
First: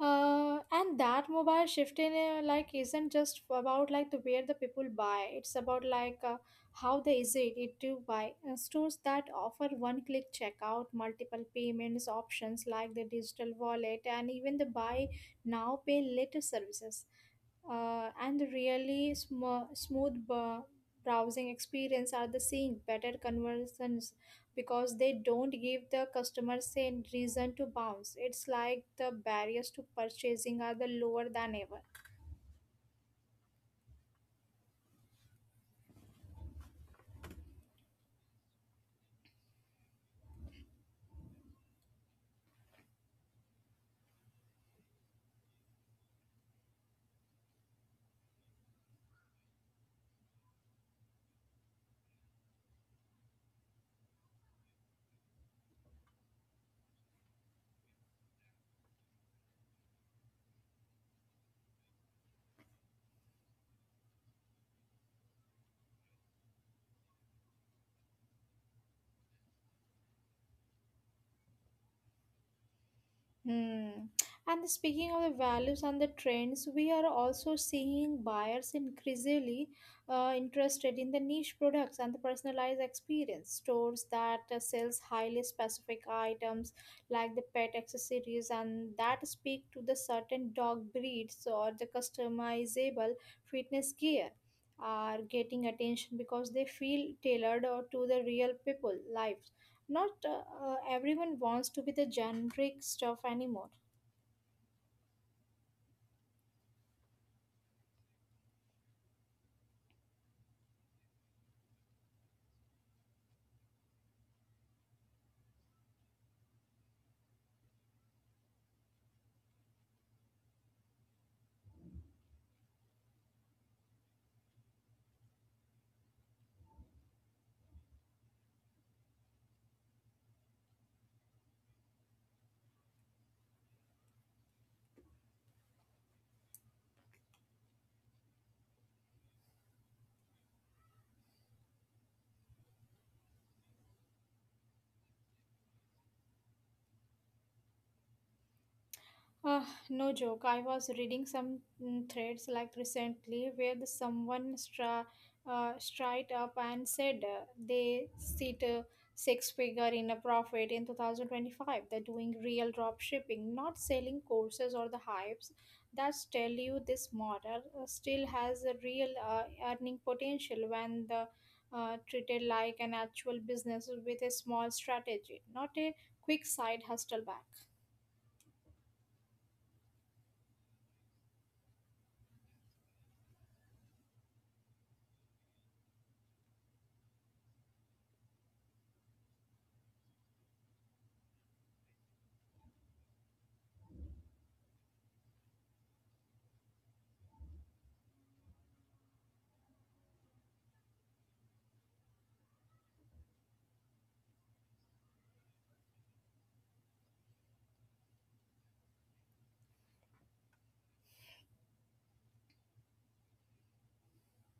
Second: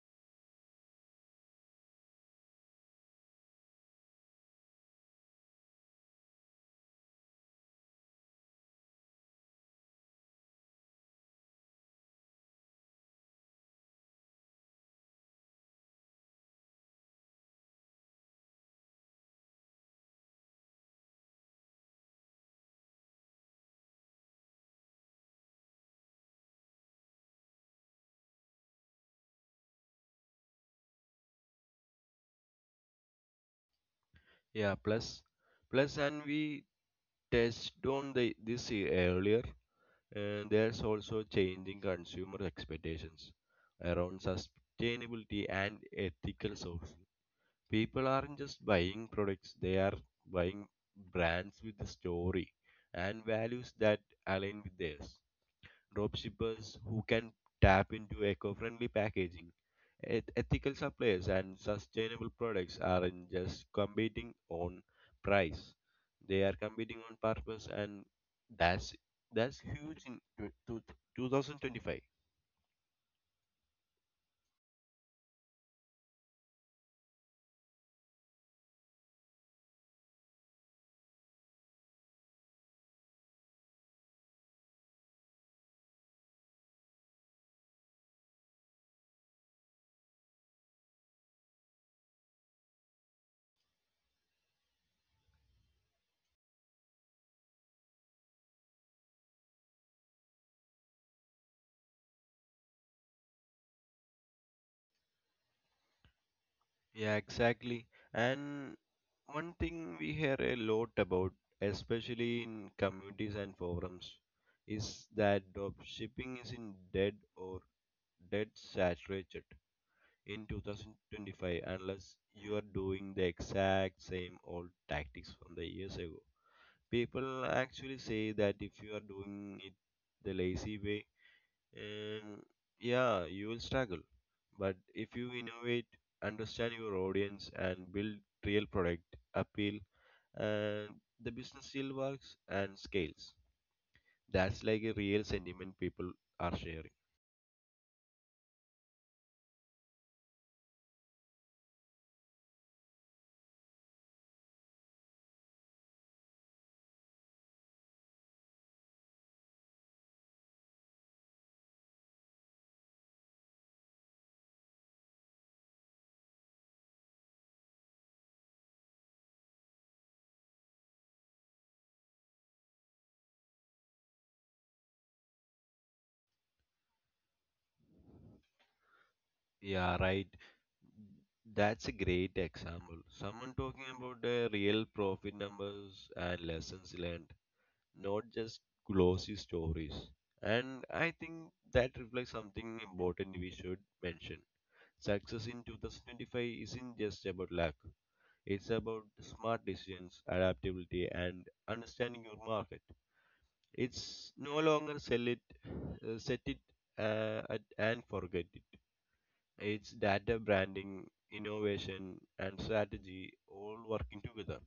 Speaker 1: And that mobile shift in, like, isn't just about like the where the people buy, it's about like how they easy it it to buy. Stores that offer one click checkout, multiple payments options like the digital wallet, and even the buy now pay later services, and the really smooth browsing experience are the seeing better conversions, because they don't give the customers a reason to bounce. It's like the barriers to purchasing are the lower than ever.
Speaker 2: Yeah, plus and we touched on this earlier, and there's also changing consumer expectations around sustainability and ethical sourcing. People aren't just buying products, they are buying brands with a story and values that align with theirs. Dropshippers who can tap into eco-friendly packaging, ethical suppliers, and sustainable products aren't just competing on price, they are competing on purpose. And that's that's huge in 2025.
Speaker 1: Hmm. And speaking of the values and the trends, we are also seeing buyers increasingly interested in the niche products and the personalized experience. Stores that sells highly specific items like the pet accessories and that speak to the certain dog breeds or the customizable fitness gear are getting attention because they feel tailored or to the real people lives, not everyone wants to be the generic stuff anymore.
Speaker 2: Yeah, exactly. And one thing we hear a lot about, especially in communities and forums, is that drop shipping is in dead or dead saturated in 2025 unless you are doing the exact same old tactics from the years ago. People actually say that if you are doing it the lazy way, and yeah, you will struggle. But if you innovate, understand your audience, and build real product appeal, and the business still works and scales. That's like a real sentiment people are sharing.
Speaker 1: Uh, no joke. I was reading some threads like recently where straight up and said they sit a six figure in a profit in 2025. They're doing real drop shipping, not selling courses or the hypes. That's tell you this model still has a real earning potential when the treated like an actual business with a small strategy, not a quick side hustle back.
Speaker 2: Yeah, right. That's a great example. Someone talking about the real profit numbers and lessons learned, not just glossy stories. And I think that reflects something important we should mention. Success in 2025 isn't just about luck, it's about smart decisions, adaptability, and understanding your market. It's no longer sell it, set it, and forget it. It's data branding, innovation, and strategy all working together.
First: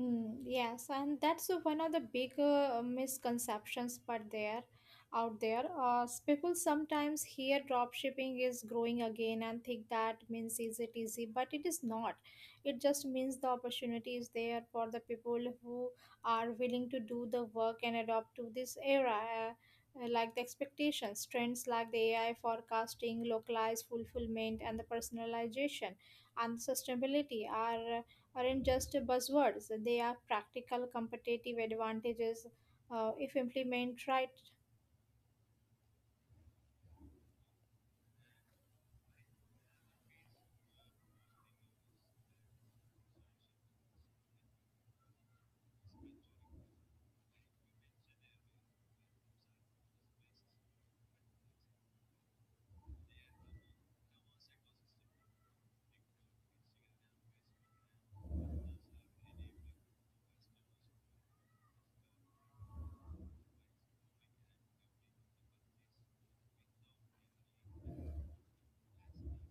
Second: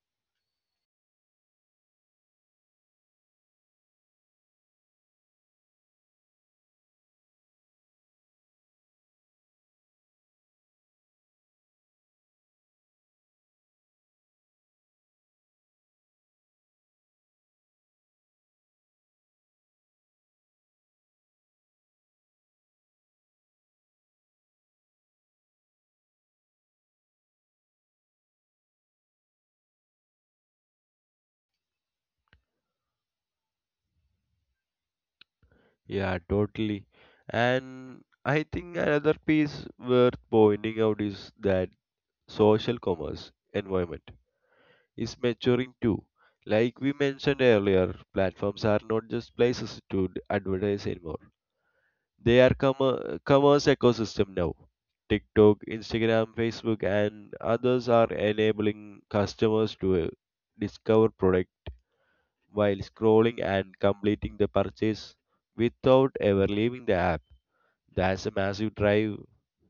Speaker 1: Mm, yes, and that's one of the bigger misconceptions but there out there. People sometimes hear dropshipping is growing again and think that means is it easy, but it is not. It just means the opportunity is there for the people who are willing to do the work and adopt to this era. Uh, like the expectations, trends like the AI forecasting, localized fulfillment, and the personalization and sustainability are, aren't just buzzwords, they are practical competitive advantages if implemented right.
Speaker 2: Yeah, totally. And I think another piece worth pointing out is that social commerce environment is maturing too. Like we mentioned earlier, platforms are not just places to advertise anymore. They are commerce ecosystem now. TikTok, Instagram, Facebook, and others are enabling customers to discover product while scrolling and completing the purchase without ever leaving the app. That's a massive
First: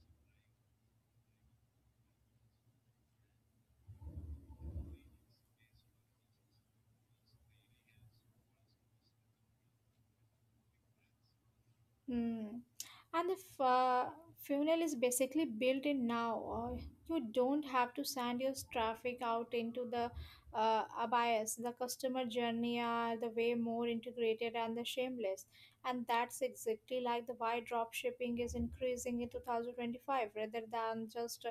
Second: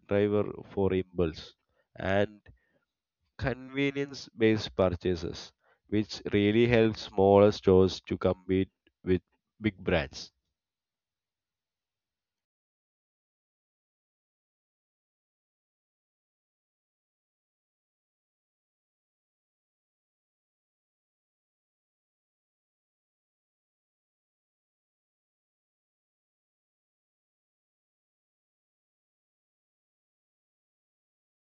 Speaker 2: driver for impulse and convenience based purchases, which really helps smaller stores to compete with big brands.
Speaker 1: Mm. And the funeral is basically built in now. You don't have to send your traffic out into the abyss. The customer journey are the way more integrated and the shameless. And that's exactly like the why drop shipping is increasing in 2025 rather than just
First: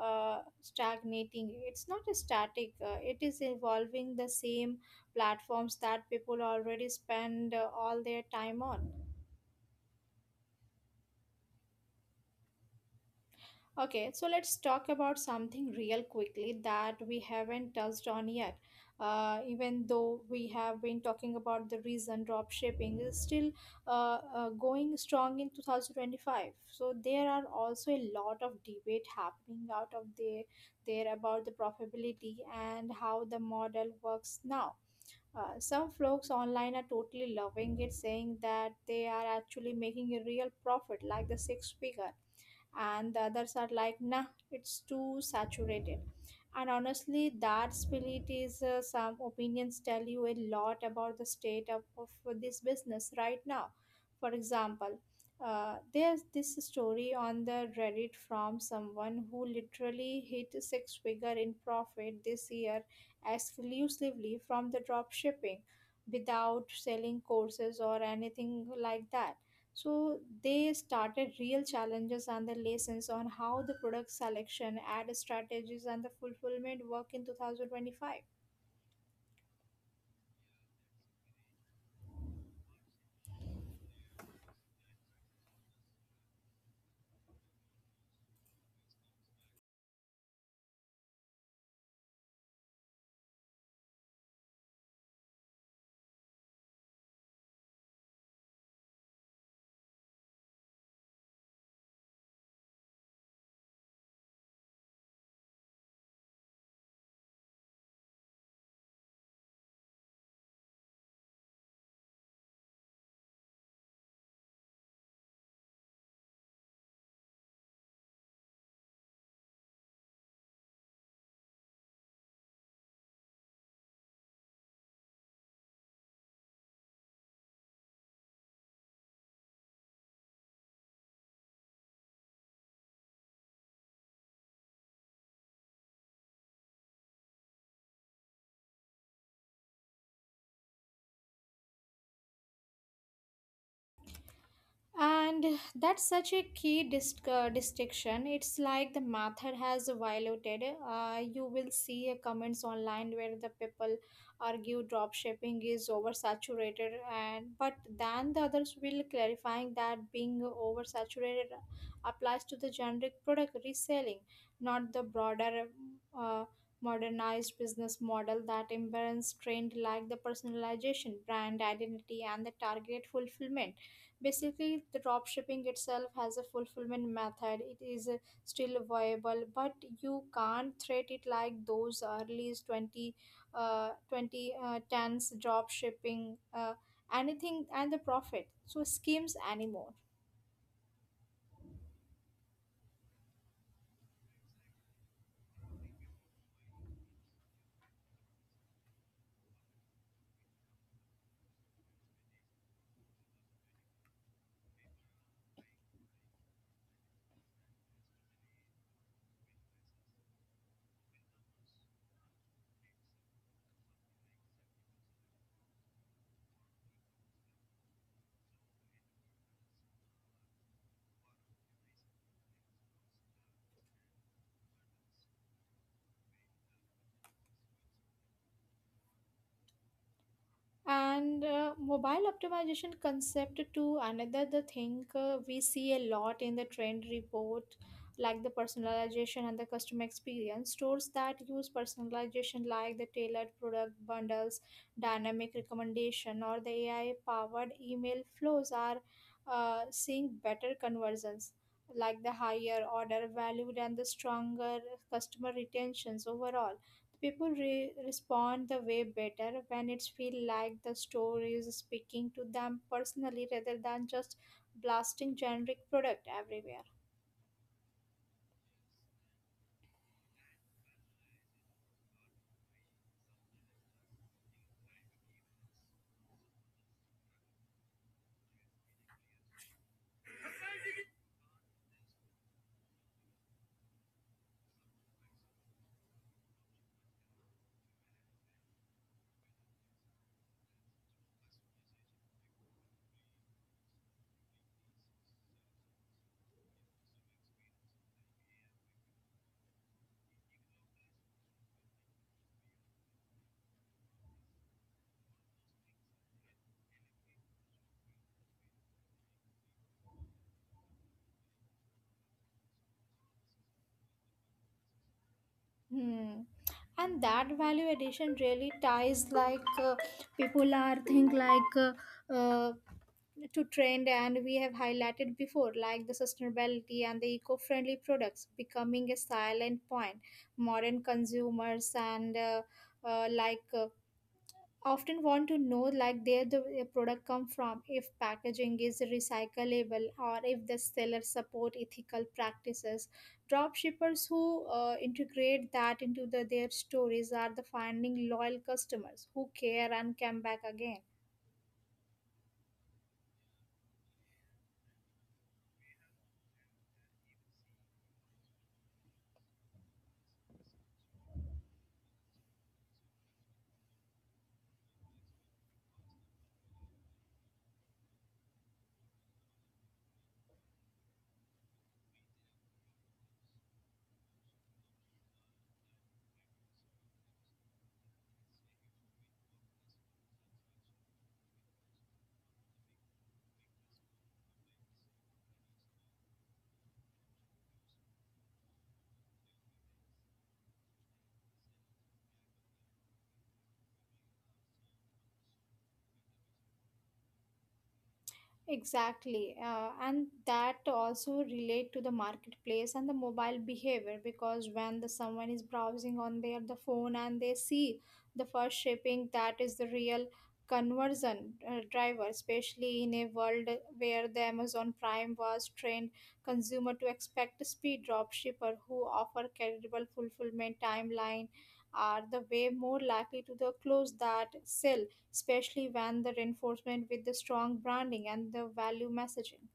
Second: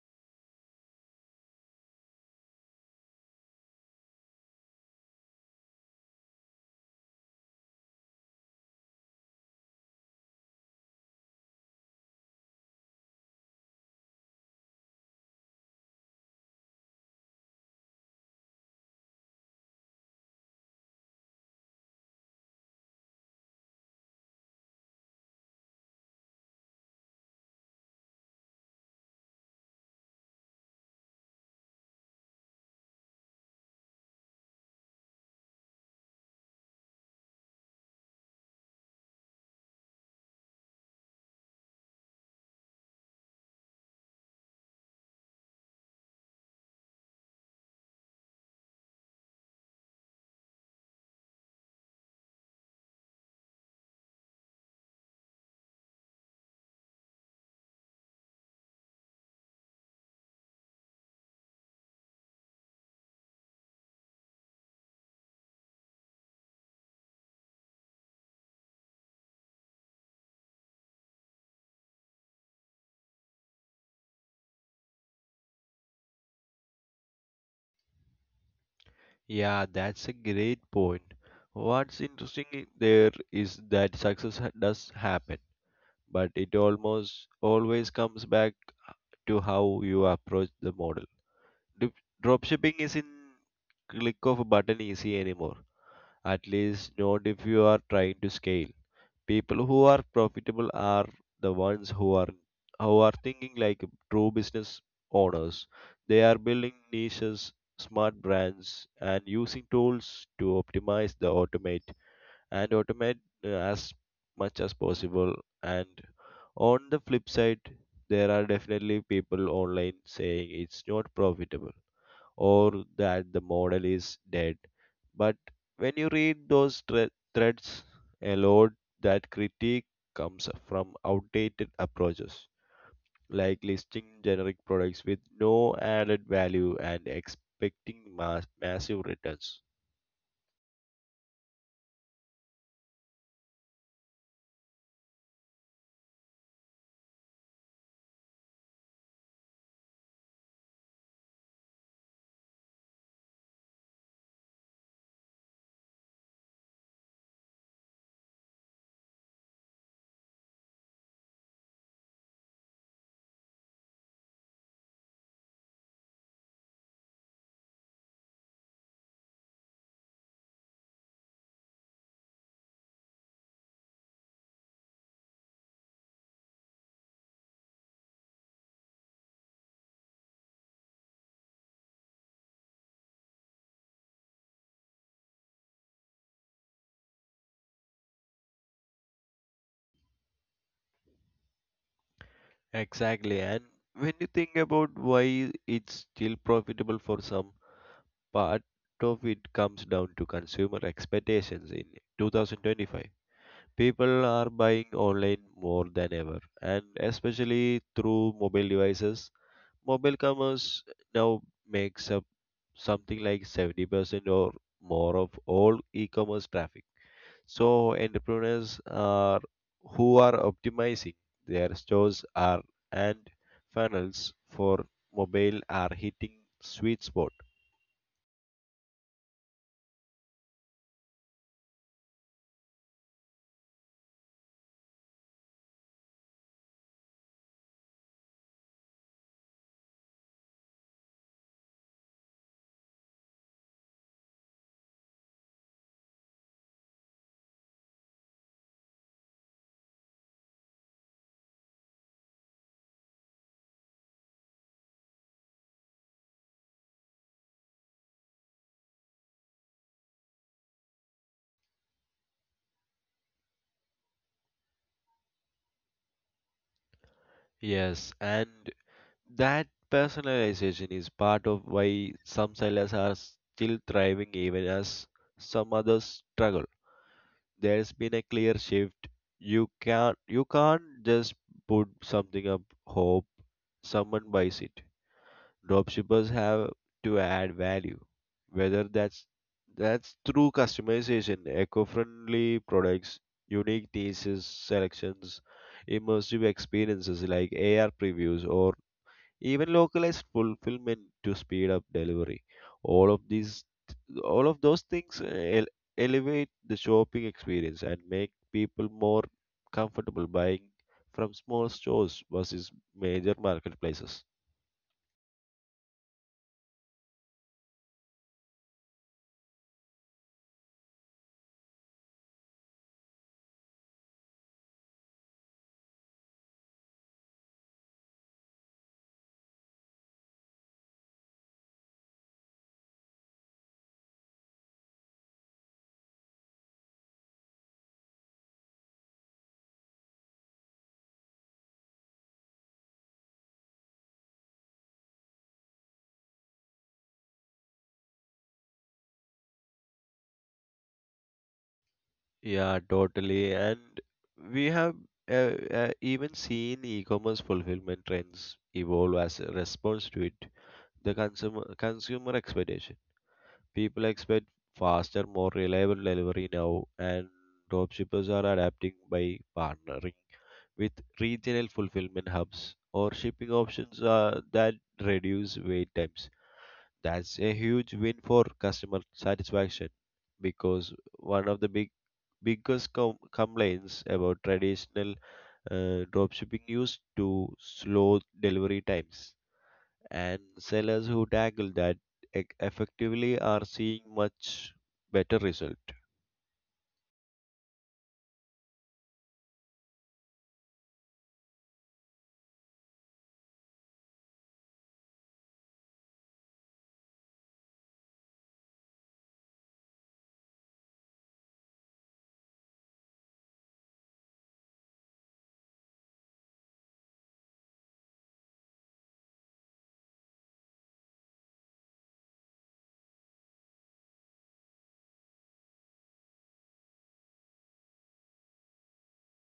Speaker 1: stagnating. It's not a static, it is evolving the same platforms that people already spend all their time on. Okay, so let's talk about something real quickly that we haven't touched on yet. Even though we have been talking about the reason drop shipping is still going strong in 2025. So there are also a lot of debate happening out there about the profitability and how the model works now. Some folks online are totally loving it, saying that they are actually making a real profit, like the six figure, and the others are like, nah, it's too saturated. And honestly that split is, some opinions tell you a lot about the state of this business right now. For example, there's this story on the Reddit from someone who literally hit six figure in profit this year exclusively from the drop shipping, without selling courses or anything like that. So they started real challenges and the lessons on how the product selection, ad strategies, and the fulfillment work in 2025.
Speaker 2: Yeah, that's a great point. What's interesting there is that does happen, but it almost always comes back to how you approach the model. Dropshipping isn't click of a button easy anymore, at least not if you are trying to scale. People who are profitable are the ones who are thinking like true business owners. They are building niches, smart brands, and using tools to optimize the automate and automate as much as possible. And on the flip side, there are definitely people online saying it's not profitable or that the model is dead. But when you read those threads, a lot that critique comes from outdated approaches like listing generic products with no added value and expecting massive returns.
Speaker 1: And that's such a key distinction. It's like the method has violated. You will see comments online where the people argue dropshipping is oversaturated, and but then the others will clarifying that being oversaturated applies to the generic product reselling, not the broader uh, modernized business model that imbalance trained like the personalization, brand identity, and the target fulfillment. Basically the drop shipping itself has a fulfillment method. It is still viable, but you can't treat it like those early 20 20 tens drop shipping anything and the profit so schemes anymore.
Speaker 2: Exactly. And when you think about why it's still profitable for some, part of it comes down to consumer expectations in 2025. People are buying online more than ever, and especially through mobile devices. Mobile commerce now makes up something like 70% or more of all e commerce traffic. So, entrepreneurs are who are optimizing their stores are and funnels for mobile are hitting sweet spot.
Speaker 1: And mobile optimization concept to another the thing we see a lot in the trend report, like the personalization and the customer experience. Stores that use personalization like the tailored product bundles, dynamic recommendation, or the ai powered email flows are seeing better conversions, like the higher order valued and the stronger customer retentions overall. Respond the way better when it's feel like the store is speaking to them personally rather than just blasting generic product everywhere.
Speaker 2: Yes, and that personalization is part of why some sellers are still thriving even as some others struggle. There's been a clear shift. You can't just put something up hope someone buys it. Dropshippers have to add value. Whether that's through customization, eco-friendly products, unique thesis selections, immersive experiences like AR previews, or even localized fulfillment to speed up delivery, all of these all of those things elevate the shopping experience and make people more comfortable buying from small stores versus major marketplaces.
Speaker 1: Hmm. And that value addition really ties like people are think like uh, to trend, and we have highlighted before like the sustainability and the eco-friendly products becoming a silent point. Modern consumers and uh, like uh, often want to know like where the product come from, if packaging is recyclable, or if the seller support ethical practices. Drop shippers who integrate that into the, their stories are the finding loyal customers who care and come back again.
Speaker 2: Yeah, totally. And we have uh, even seen e-commerce fulfillment trends evolve as a response to it, the consumer expectation. People expect faster, more reliable delivery now, and dropshippers are adapting by partnering with regional fulfillment hubs or shipping options that reduce wait times. That's a huge win for customer satisfaction, because one of the big biggest complaints about traditional dropshipping used to slow delivery times, and sellers who tackle that effectively are seeing much better result.
Speaker 1: Exactly, and that also relate to the marketplace and the mobile behavior, because when the someone is browsing on their the phone and they see the first shipping, that is the real conversion driver, especially in a world where the Amazon Prime was trained consumer to expect speed. Drop shipper who offer credible fulfillment timeline are the way more likely to the close that sale, especially when the reinforcement with the strong branding and the value messaging.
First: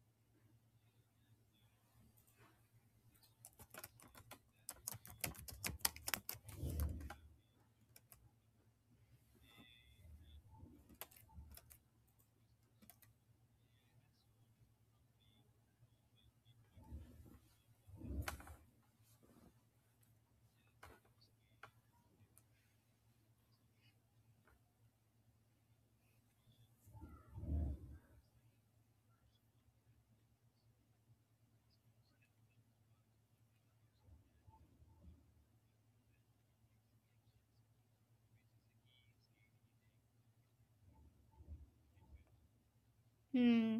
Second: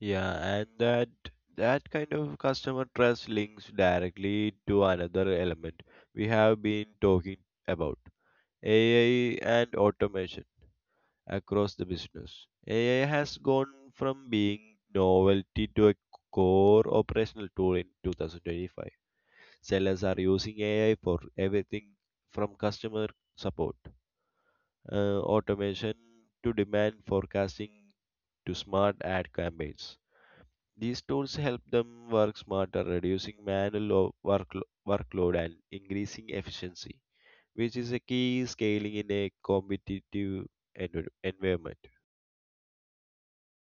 Speaker 2: Yeah, and that kind of customer trust links directly to another element we have been talking about, AI and automation across the business. AI has gone from being novelty to a core operational tool in 2025. Sellers are using AI for everything from customer support automation to demand forecasting to smart ad campaigns. These tools help them work smarter, reducing manual workload and increasing efficiency, which is a key scaling in a competitive environment.
Speaker 1: Hmm.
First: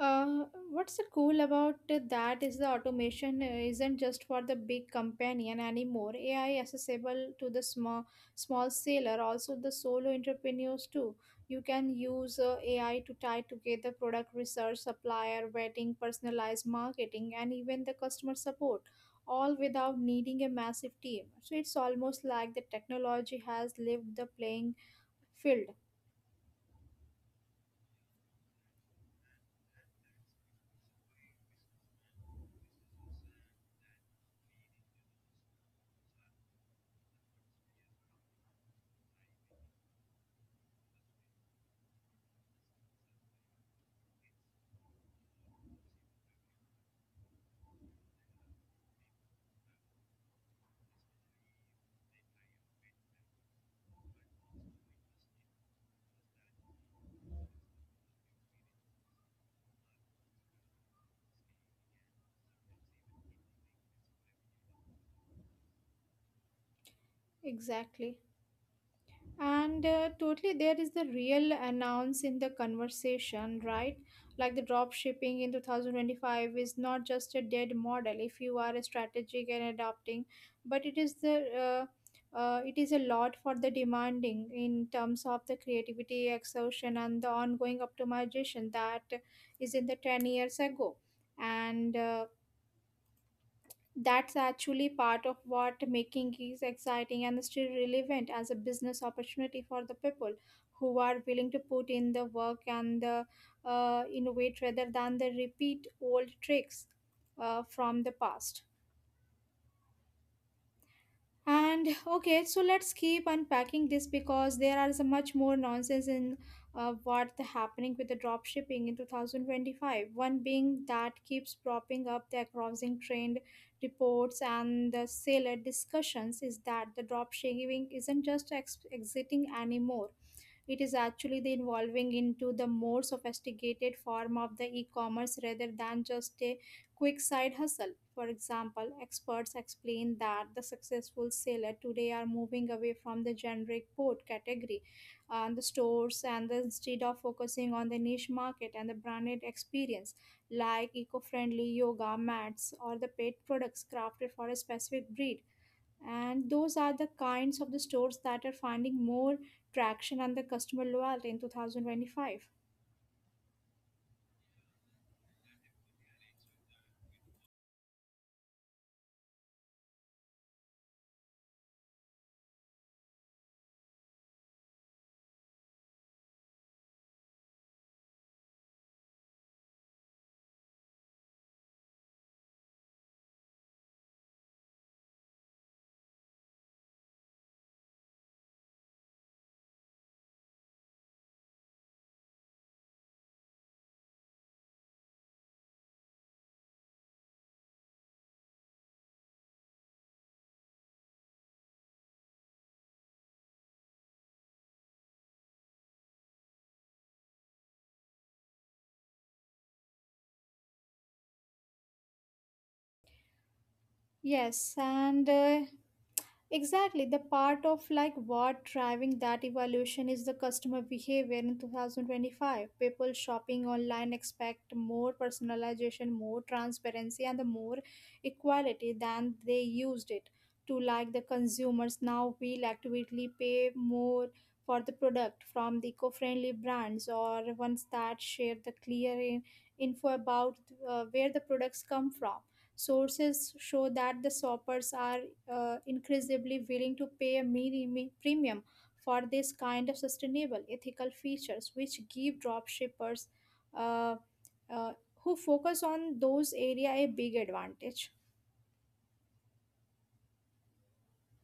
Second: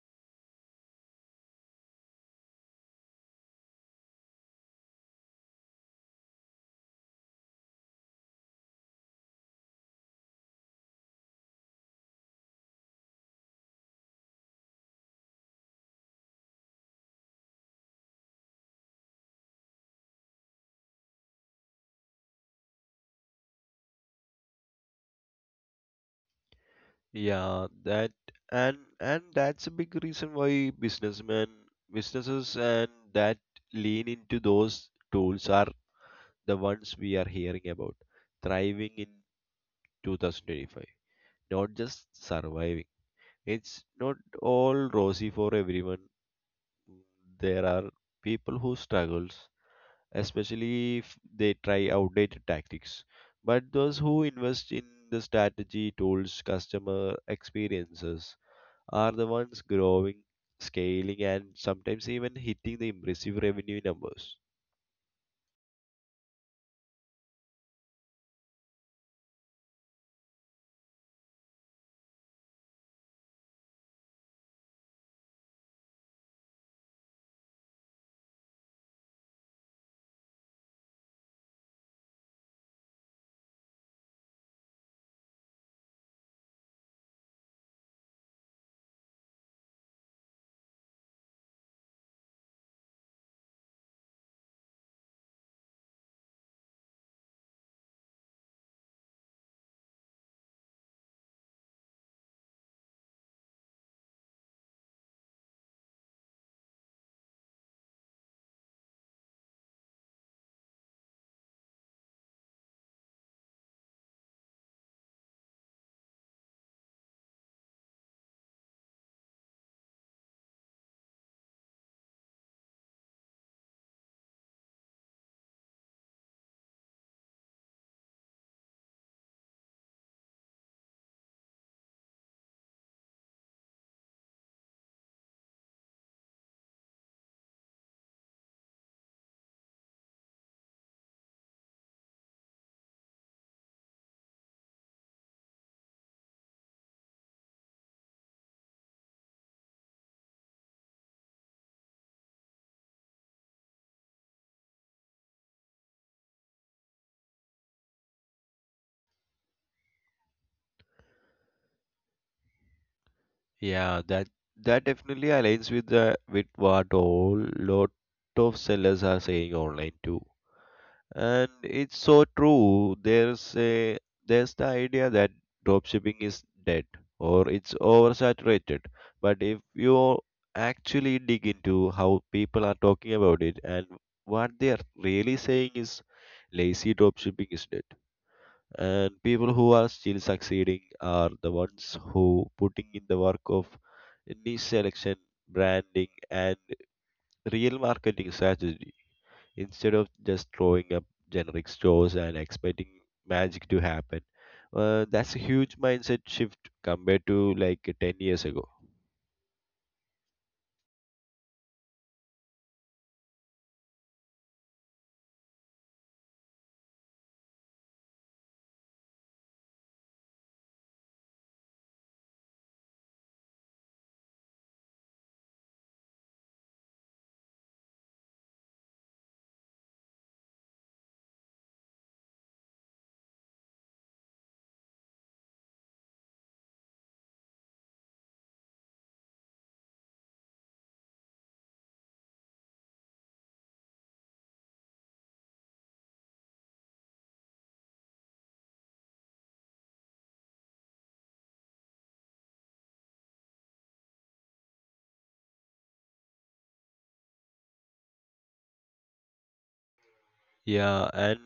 Speaker 1: Uh, what's the cool about that is the automation isn't just for the big companion anymore. AI accessible to the small sailor, also the solo entrepreneurs too. You can use AI to tie together product research, supplier vetting, personalized marketing, and even the customer support, all without needing a massive team. So it's almost like the technology has left the playing field.
Speaker 2: Yeah, that and that's a big reason why businesses, and that lean into those tools are the ones we are hearing about thriving in 2025, not just surviving. It's not all rosy for everyone. There are people who struggles, especially if they try outdated tactics. But those who invest in the strategy, tools, customer experiences are the ones growing, scaling, and sometimes even hitting the impressive revenue numbers.
Speaker 1: Exactly. And totally, there is the real announce in the conversation, right? Like the drop shipping in 2025 is not just a dead model if you are strategic and adapting, but it is the it is a lot for the demanding in terms of the creativity, exhaustion, and the ongoing optimization that is in the 10 years ago. And that's actually part of what making is exciting and still relevant as a business opportunity for the people who are willing to put in the work and the innovate rather than the repeat old tricks from the past. And okay, so let's keep unpacking this, because there are so much more nonsense in what the happening with the drop shipping in 2025. One being that keeps propping up the crossing trend reports and the seller discussions is that the drop shipping isn't just exiting anymore. It is actually the evolving into the more sophisticated form of the e-commerce rather than just a quick side hustle. For example, experts explain that the successful seller today are moving away from the generic board category and the stores and the, instead of focusing on the niche market and the branded experience, like eco-friendly yoga mats or the pet products crafted for a specific breed. And those are the kinds of the stores that are finding more traction and the customer loyalty in 2025.
Speaker 2: Yeah, that definitely aligns with the with what all lot of sellers are saying online too. And it's so true. There's a the idea that dropshipping is dead or it's oversaturated. But if you actually dig into how people are talking about it and what they are really saying is lazy dropshipping is dead. And people who are still succeeding are the ones who putting in the work of niche selection, branding, and real marketing strategies instead of just throwing up generic stores and expecting magic to happen. That's a huge mindset shift compared to like 10 years ago.
Speaker 1: Yes, and exactly. The part of like what driving that evolution is the customer behavior in 2025. People shopping online expect more personalization, more transparency, and the more equality than they used it to, like the consumers. Now will actively pay more for the product from the eco-friendly brands or ones that share the clear info about where the products come from. Sources show that the shoppers are increasingly willing to pay a mini premium for this kind of sustainable ethical features, which give drop shippers, uh, uh, who focus on those area a big advantage.
Speaker 2: Yeah, and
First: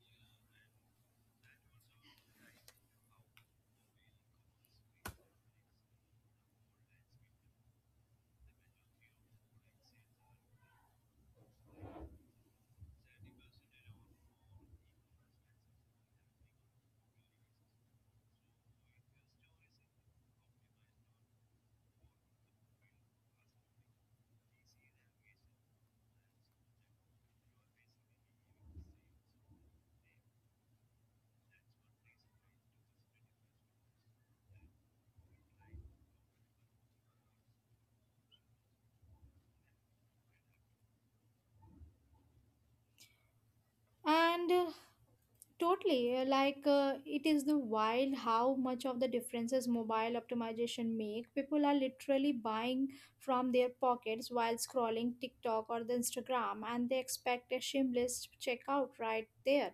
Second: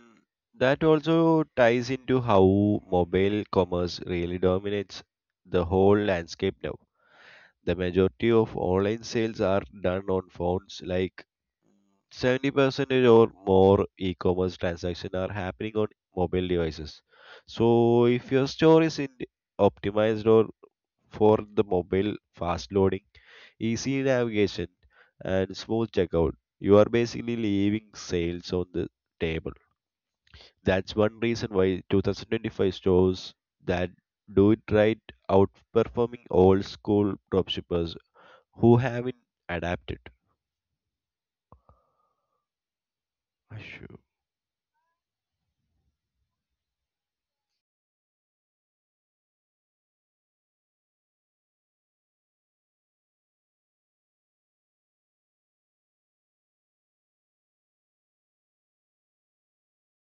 Speaker 2: that also ties into how mobile commerce really dominates the whole landscape now. The majority of online sales are done on phones, like 70% or more e-commerce transactions are happening on mobile devices. So if your store is in optimized or for the mobile, fast loading, easy navigation, and smooth checkout, you are basically leaving sales on the table. That's one reason why 2025 stores that do it right outperforming old school dropshippers who haven't adapted. Sure.
Speaker 1: And totally. Like, it is the wild how much of the differences mobile optimization make. People are literally buying from their pockets while scrolling TikTok or the Instagram, and they expect a shameless checkout right there.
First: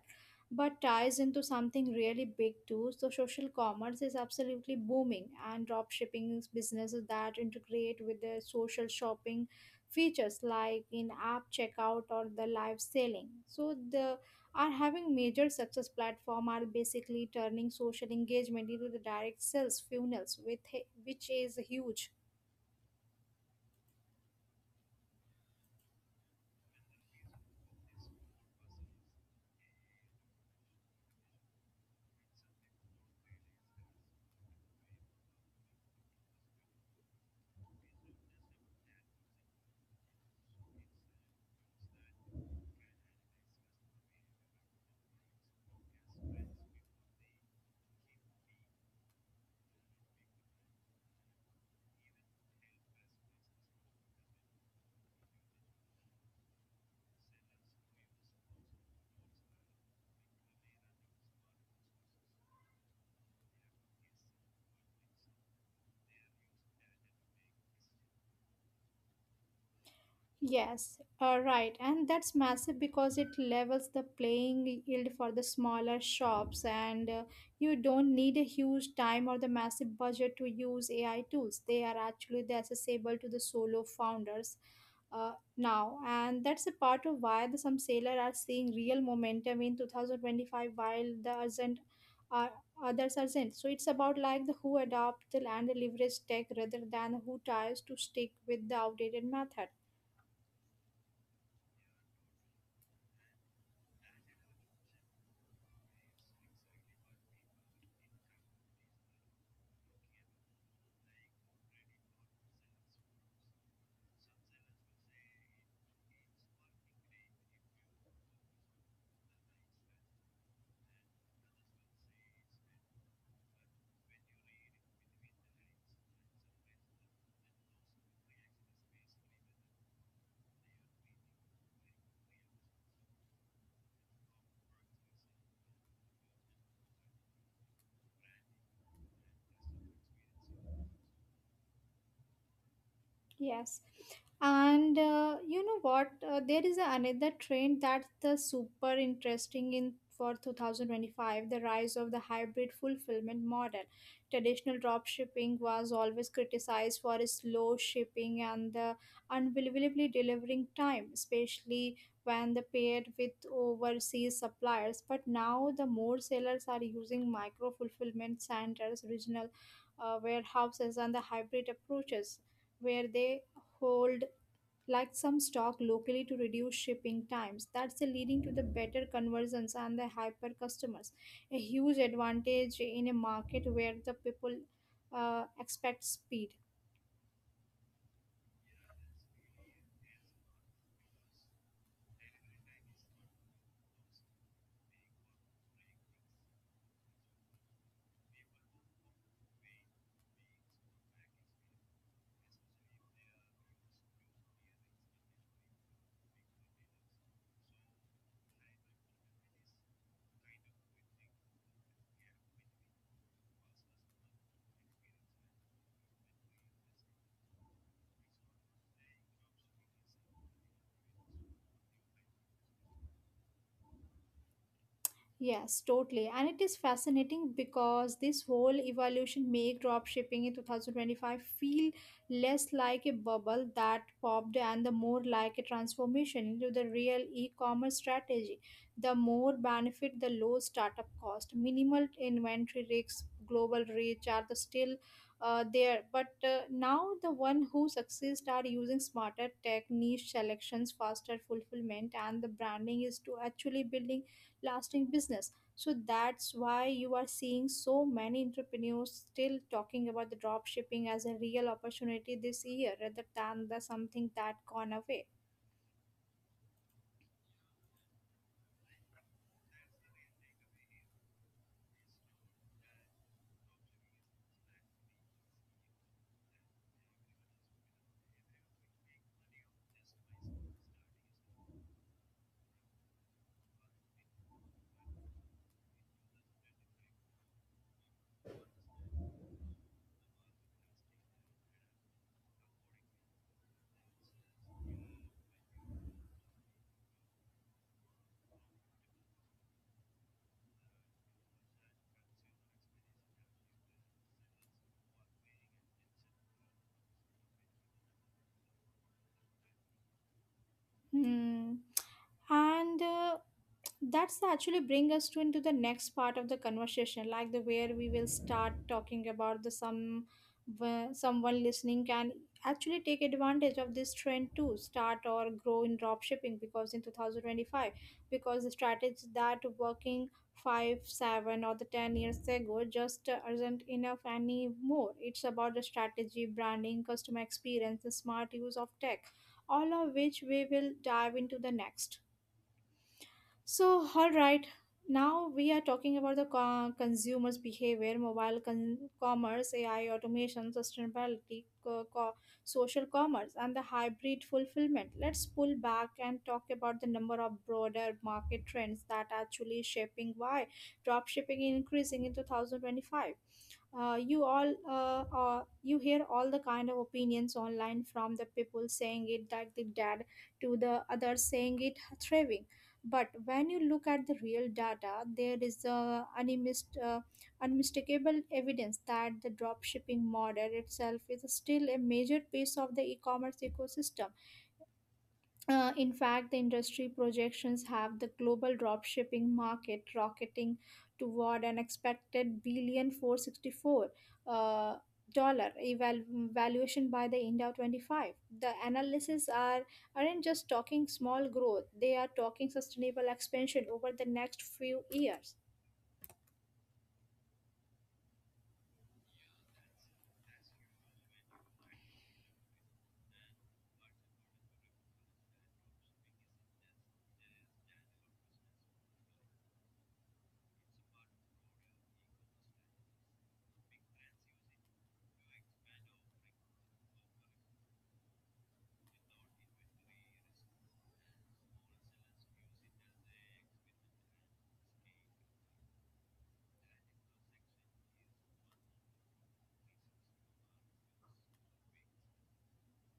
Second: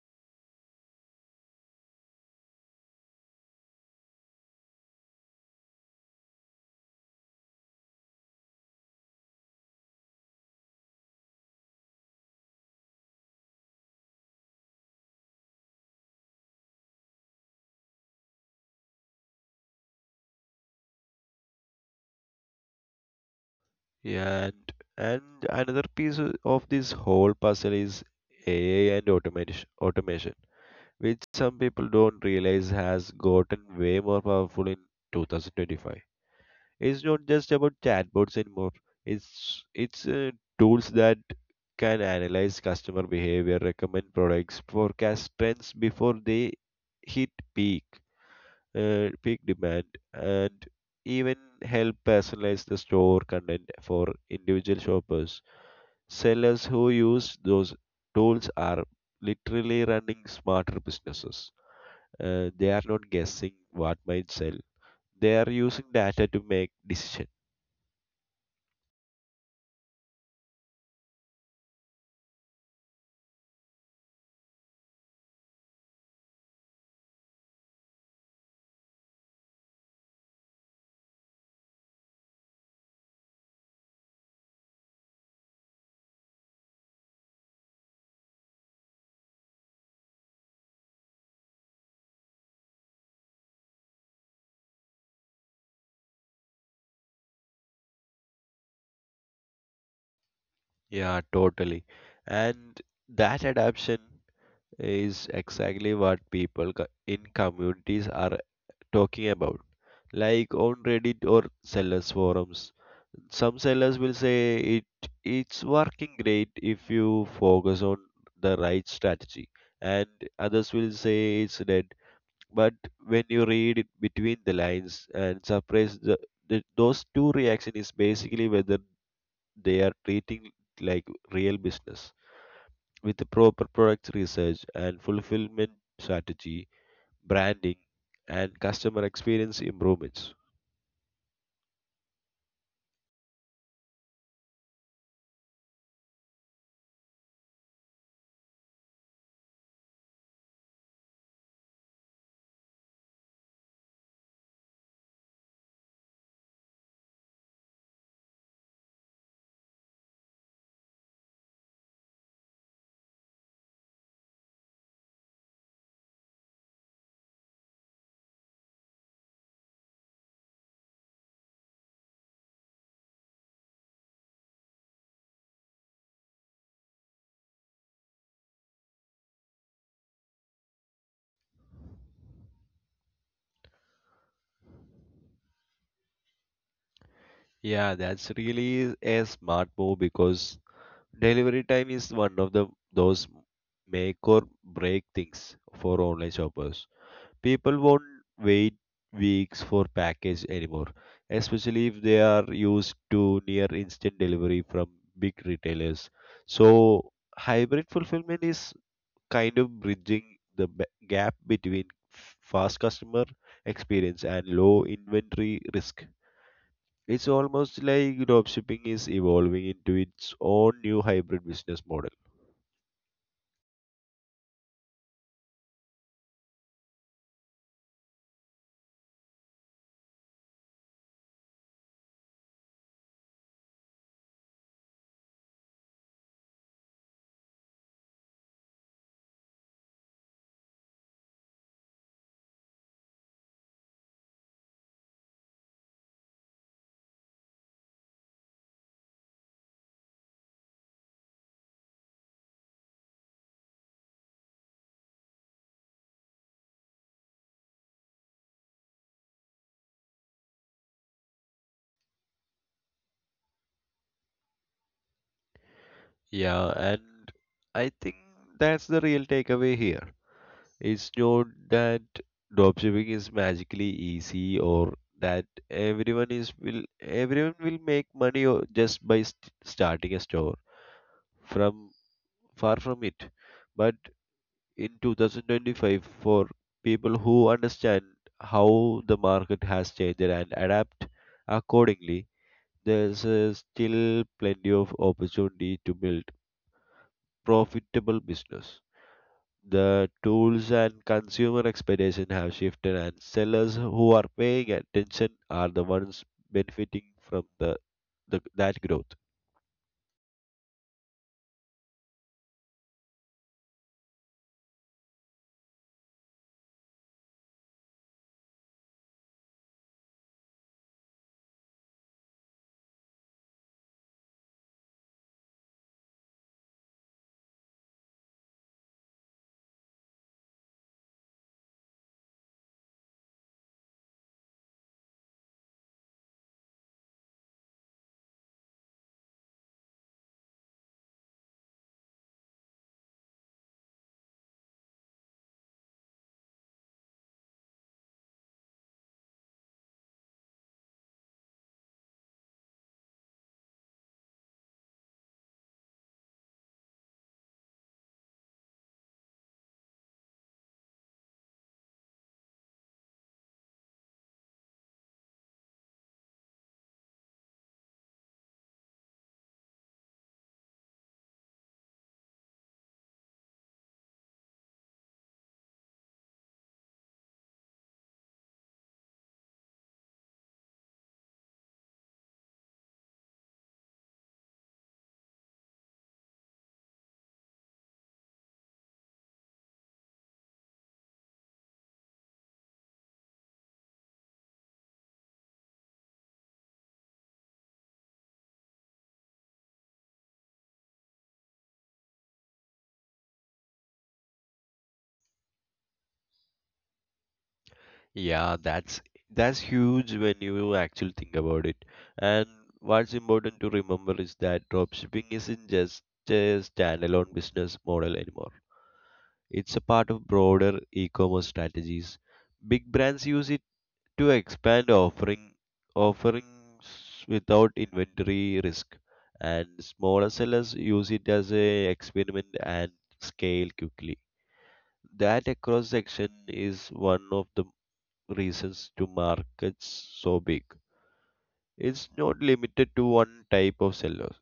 Speaker 1: But ties into something really big too. So social commerce is absolutely booming, and drop shipping is businesses that integrate with the social shopping features like in app checkout or the live selling. So the are having major success platform are basically turning social engagement into the direct sales funnels with, which is huge.
Speaker 2: Yeah, and another piece of this whole puzzle is AI and automation, which some people don't realize has gotten way more powerful in 2025. It's not just about chatbots anymore. It's tools that can analyze customer behavior, recommend products, forecast trends before they hit peak, peak demand, and even help personalize the store content for individual shoppers. Sellers who use those tools are literally running smarter businesses. They are not guessing what might sell. They are using data to make decision.
Speaker 1: Yes, right. And that's massive because it levels the playing yield for the smaller shops, and you don't need a huge time or the massive budget to use AI tools. They are actually the accessible to the solo founders now. And that's a part of why the, some sailors are seeing real momentum in 2025 while the urgent, uh, others aren't. So it's about like the who adopt the and the leverage tech rather than who tries to stick with the outdated method.
Speaker 2: Yeah, totally. And that adaptation is exactly what people in communities are talking about, like on reddit or sellers forums. Some sellers will say it's working great if you focus on the right strategy, and others will say it's dead. But when you read it between the lines and suppress the, those two reaction is basically whether they are treating it like real business with the proper product research and fulfillment strategy, branding, and customer experience improvements.
Speaker 1: Yes. And you know what? There is another trend that's the super interesting in for 2025, the rise of the hybrid fulfillment model. Traditional drop shipping was always criticized for its slow shipping and the unbelievably delivering time, especially when the paired with overseas suppliers. But now the more sellers are using micro fulfillment centers, regional warehouses, and the hybrid approaches where they hold like some stock locally to reduce shipping times. That's the leading to the better conversions and the hyper customers, a huge advantage in a market where the people expect speed.
Speaker 2: Yeah, that's really a smart move, because delivery time is one of the those make or break things for online shoppers. People won't wait weeks for package anymore, especially if they are used to near instant delivery from big retailers. So hybrid fulfillment is kind of bridging the gap between fast customer experience and low inventory risk. It's almost like dropshipping is evolving into its own new hybrid business model.
Speaker 1: Yes, totally. And it is fascinating because this whole evolution made dropshipping in 2025 feel less like a bubble that popped and the more like a transformation into the real e-commerce strategy. The more benefit, the low startup cost, minimal inventory risks, global reach are the still there. But now the one who succeeds are using smarter tech, niche selections, faster fulfillment, and the branding is to actually building lasting business. So that's why you are seeing so many entrepreneurs still talking about the drop shipping as a real opportunity this year rather than the something that gone away.
Speaker 2: Yeah, and I think that's the real takeaway here. It's not that dropshipping is magically easy or that everyone will make money just by starting a store. From Far from it. But in 2025, for people who understand how the market has changed and adapt accordingly, there's still plenty of opportunity to build profitable business. The tools and consumer expectation have shifted, and sellers who are paying attention are the ones benefiting from the that growth.
Speaker 1: Hmm. And that's actually bring us to into the next part of the conversation, like the where we will start talking about the some where someone listening can actually take advantage of this trend to start or grow in drop shipping, because in 2025, because the strategies that working 5, 7 or the 10 years ago just isn't enough anymore. It's about the strategy, branding, customer experience, the smart use of tech, all of which we will dive into the next. So, all right, now we are talking about the consumers' behavior, mobile commerce, AI, automation, sustainability, social commerce, and the hybrid fulfillment. Let's pull back and talk about the number of broader market trends that are actually shaping why dropshipping is increasing in 2025. You hear all the kind of opinions online from the people saying it like the dad to the others saying it thriving. But when you look at the real data, there is unmistakable evidence that the drop shipping model itself is still a major piece of the e-commerce ecosystem. In fact, the industry projections have the global dropshipping market rocketing toward an expected billion four 464 uh, dollar valuation by the end of 25. The analysis are aren't just talking small growth; they are talking sustainable expansion over the next few years.
Speaker 2: Yeah, that's huge when you actually think about it. And what's important to remember is that dropshipping isn't just a standalone business model anymore. It's a part of broader e-commerce strategies. Big brands use it to expand offerings without inventory risk, and smaller sellers use it as a experiment and scale quickly. That across section is one of the reasons to markets so big. It's not limited to one type of sellers.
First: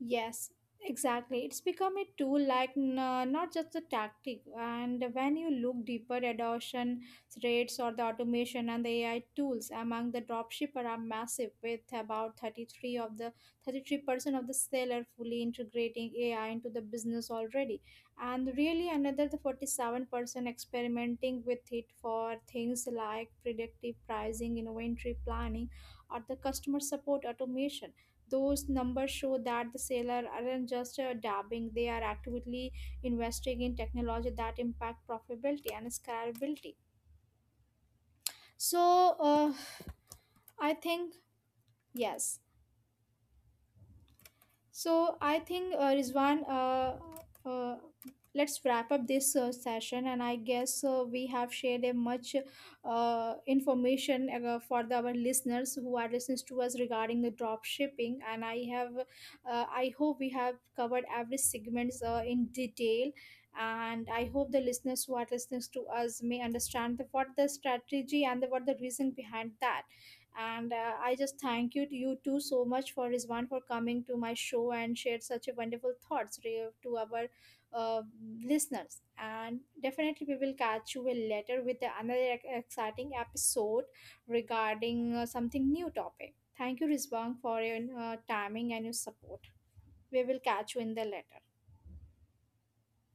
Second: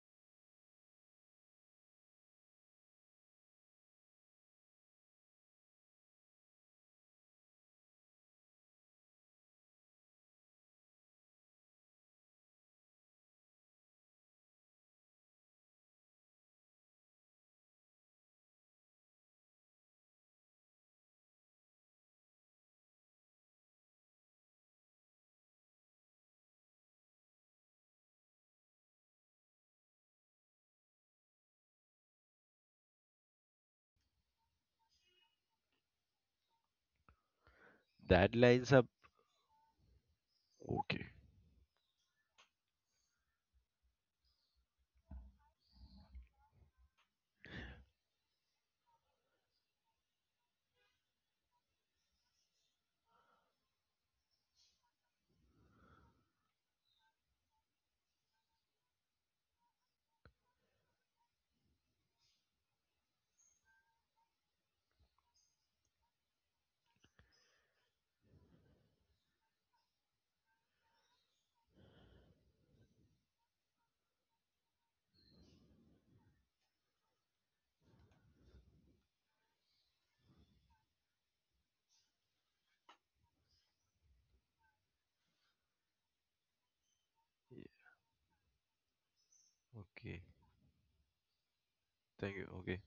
Speaker 1: Yes, exactly. It's become a tool like not just a tactic. And when you look deeper, adoption rates or the automation and the AI tools among the dropshipper are massive, with about 33% of the seller fully integrating AI into the business already. And really another the 47% experimenting with it for things like predictive pricing, inventory planning, or the customer support automation. Those numbers show that the seller aren't just dabbing, they are actively investing in technology that impact profitability and scalability.
Speaker 2: That lines up.
Speaker 1: So, I
Speaker 2: Okay.
Speaker 1: think yes. So I think Rizwan, uh, let's wrap up this session, and I guess we have shared a much information for the, our listeners who are listening to us regarding the drop shipping. And I have, I hope we have covered every segments in detail. And I hope the listeners who are listening to us may understand the, what the strategy and the, what the reason behind that. And I just thank you you too so much for rizwan for coming to my show and shared such a wonderful thoughts to our uh, listeners. And definitely we will catch you later with another exciting episode regarding something new topic. Thank you rizwan for your
Speaker 2: Yeah,
Speaker 1: timing and your support. We will
Speaker 2: okay.
Speaker 1: catch you in the later.
Speaker 2: Thank you. Okay.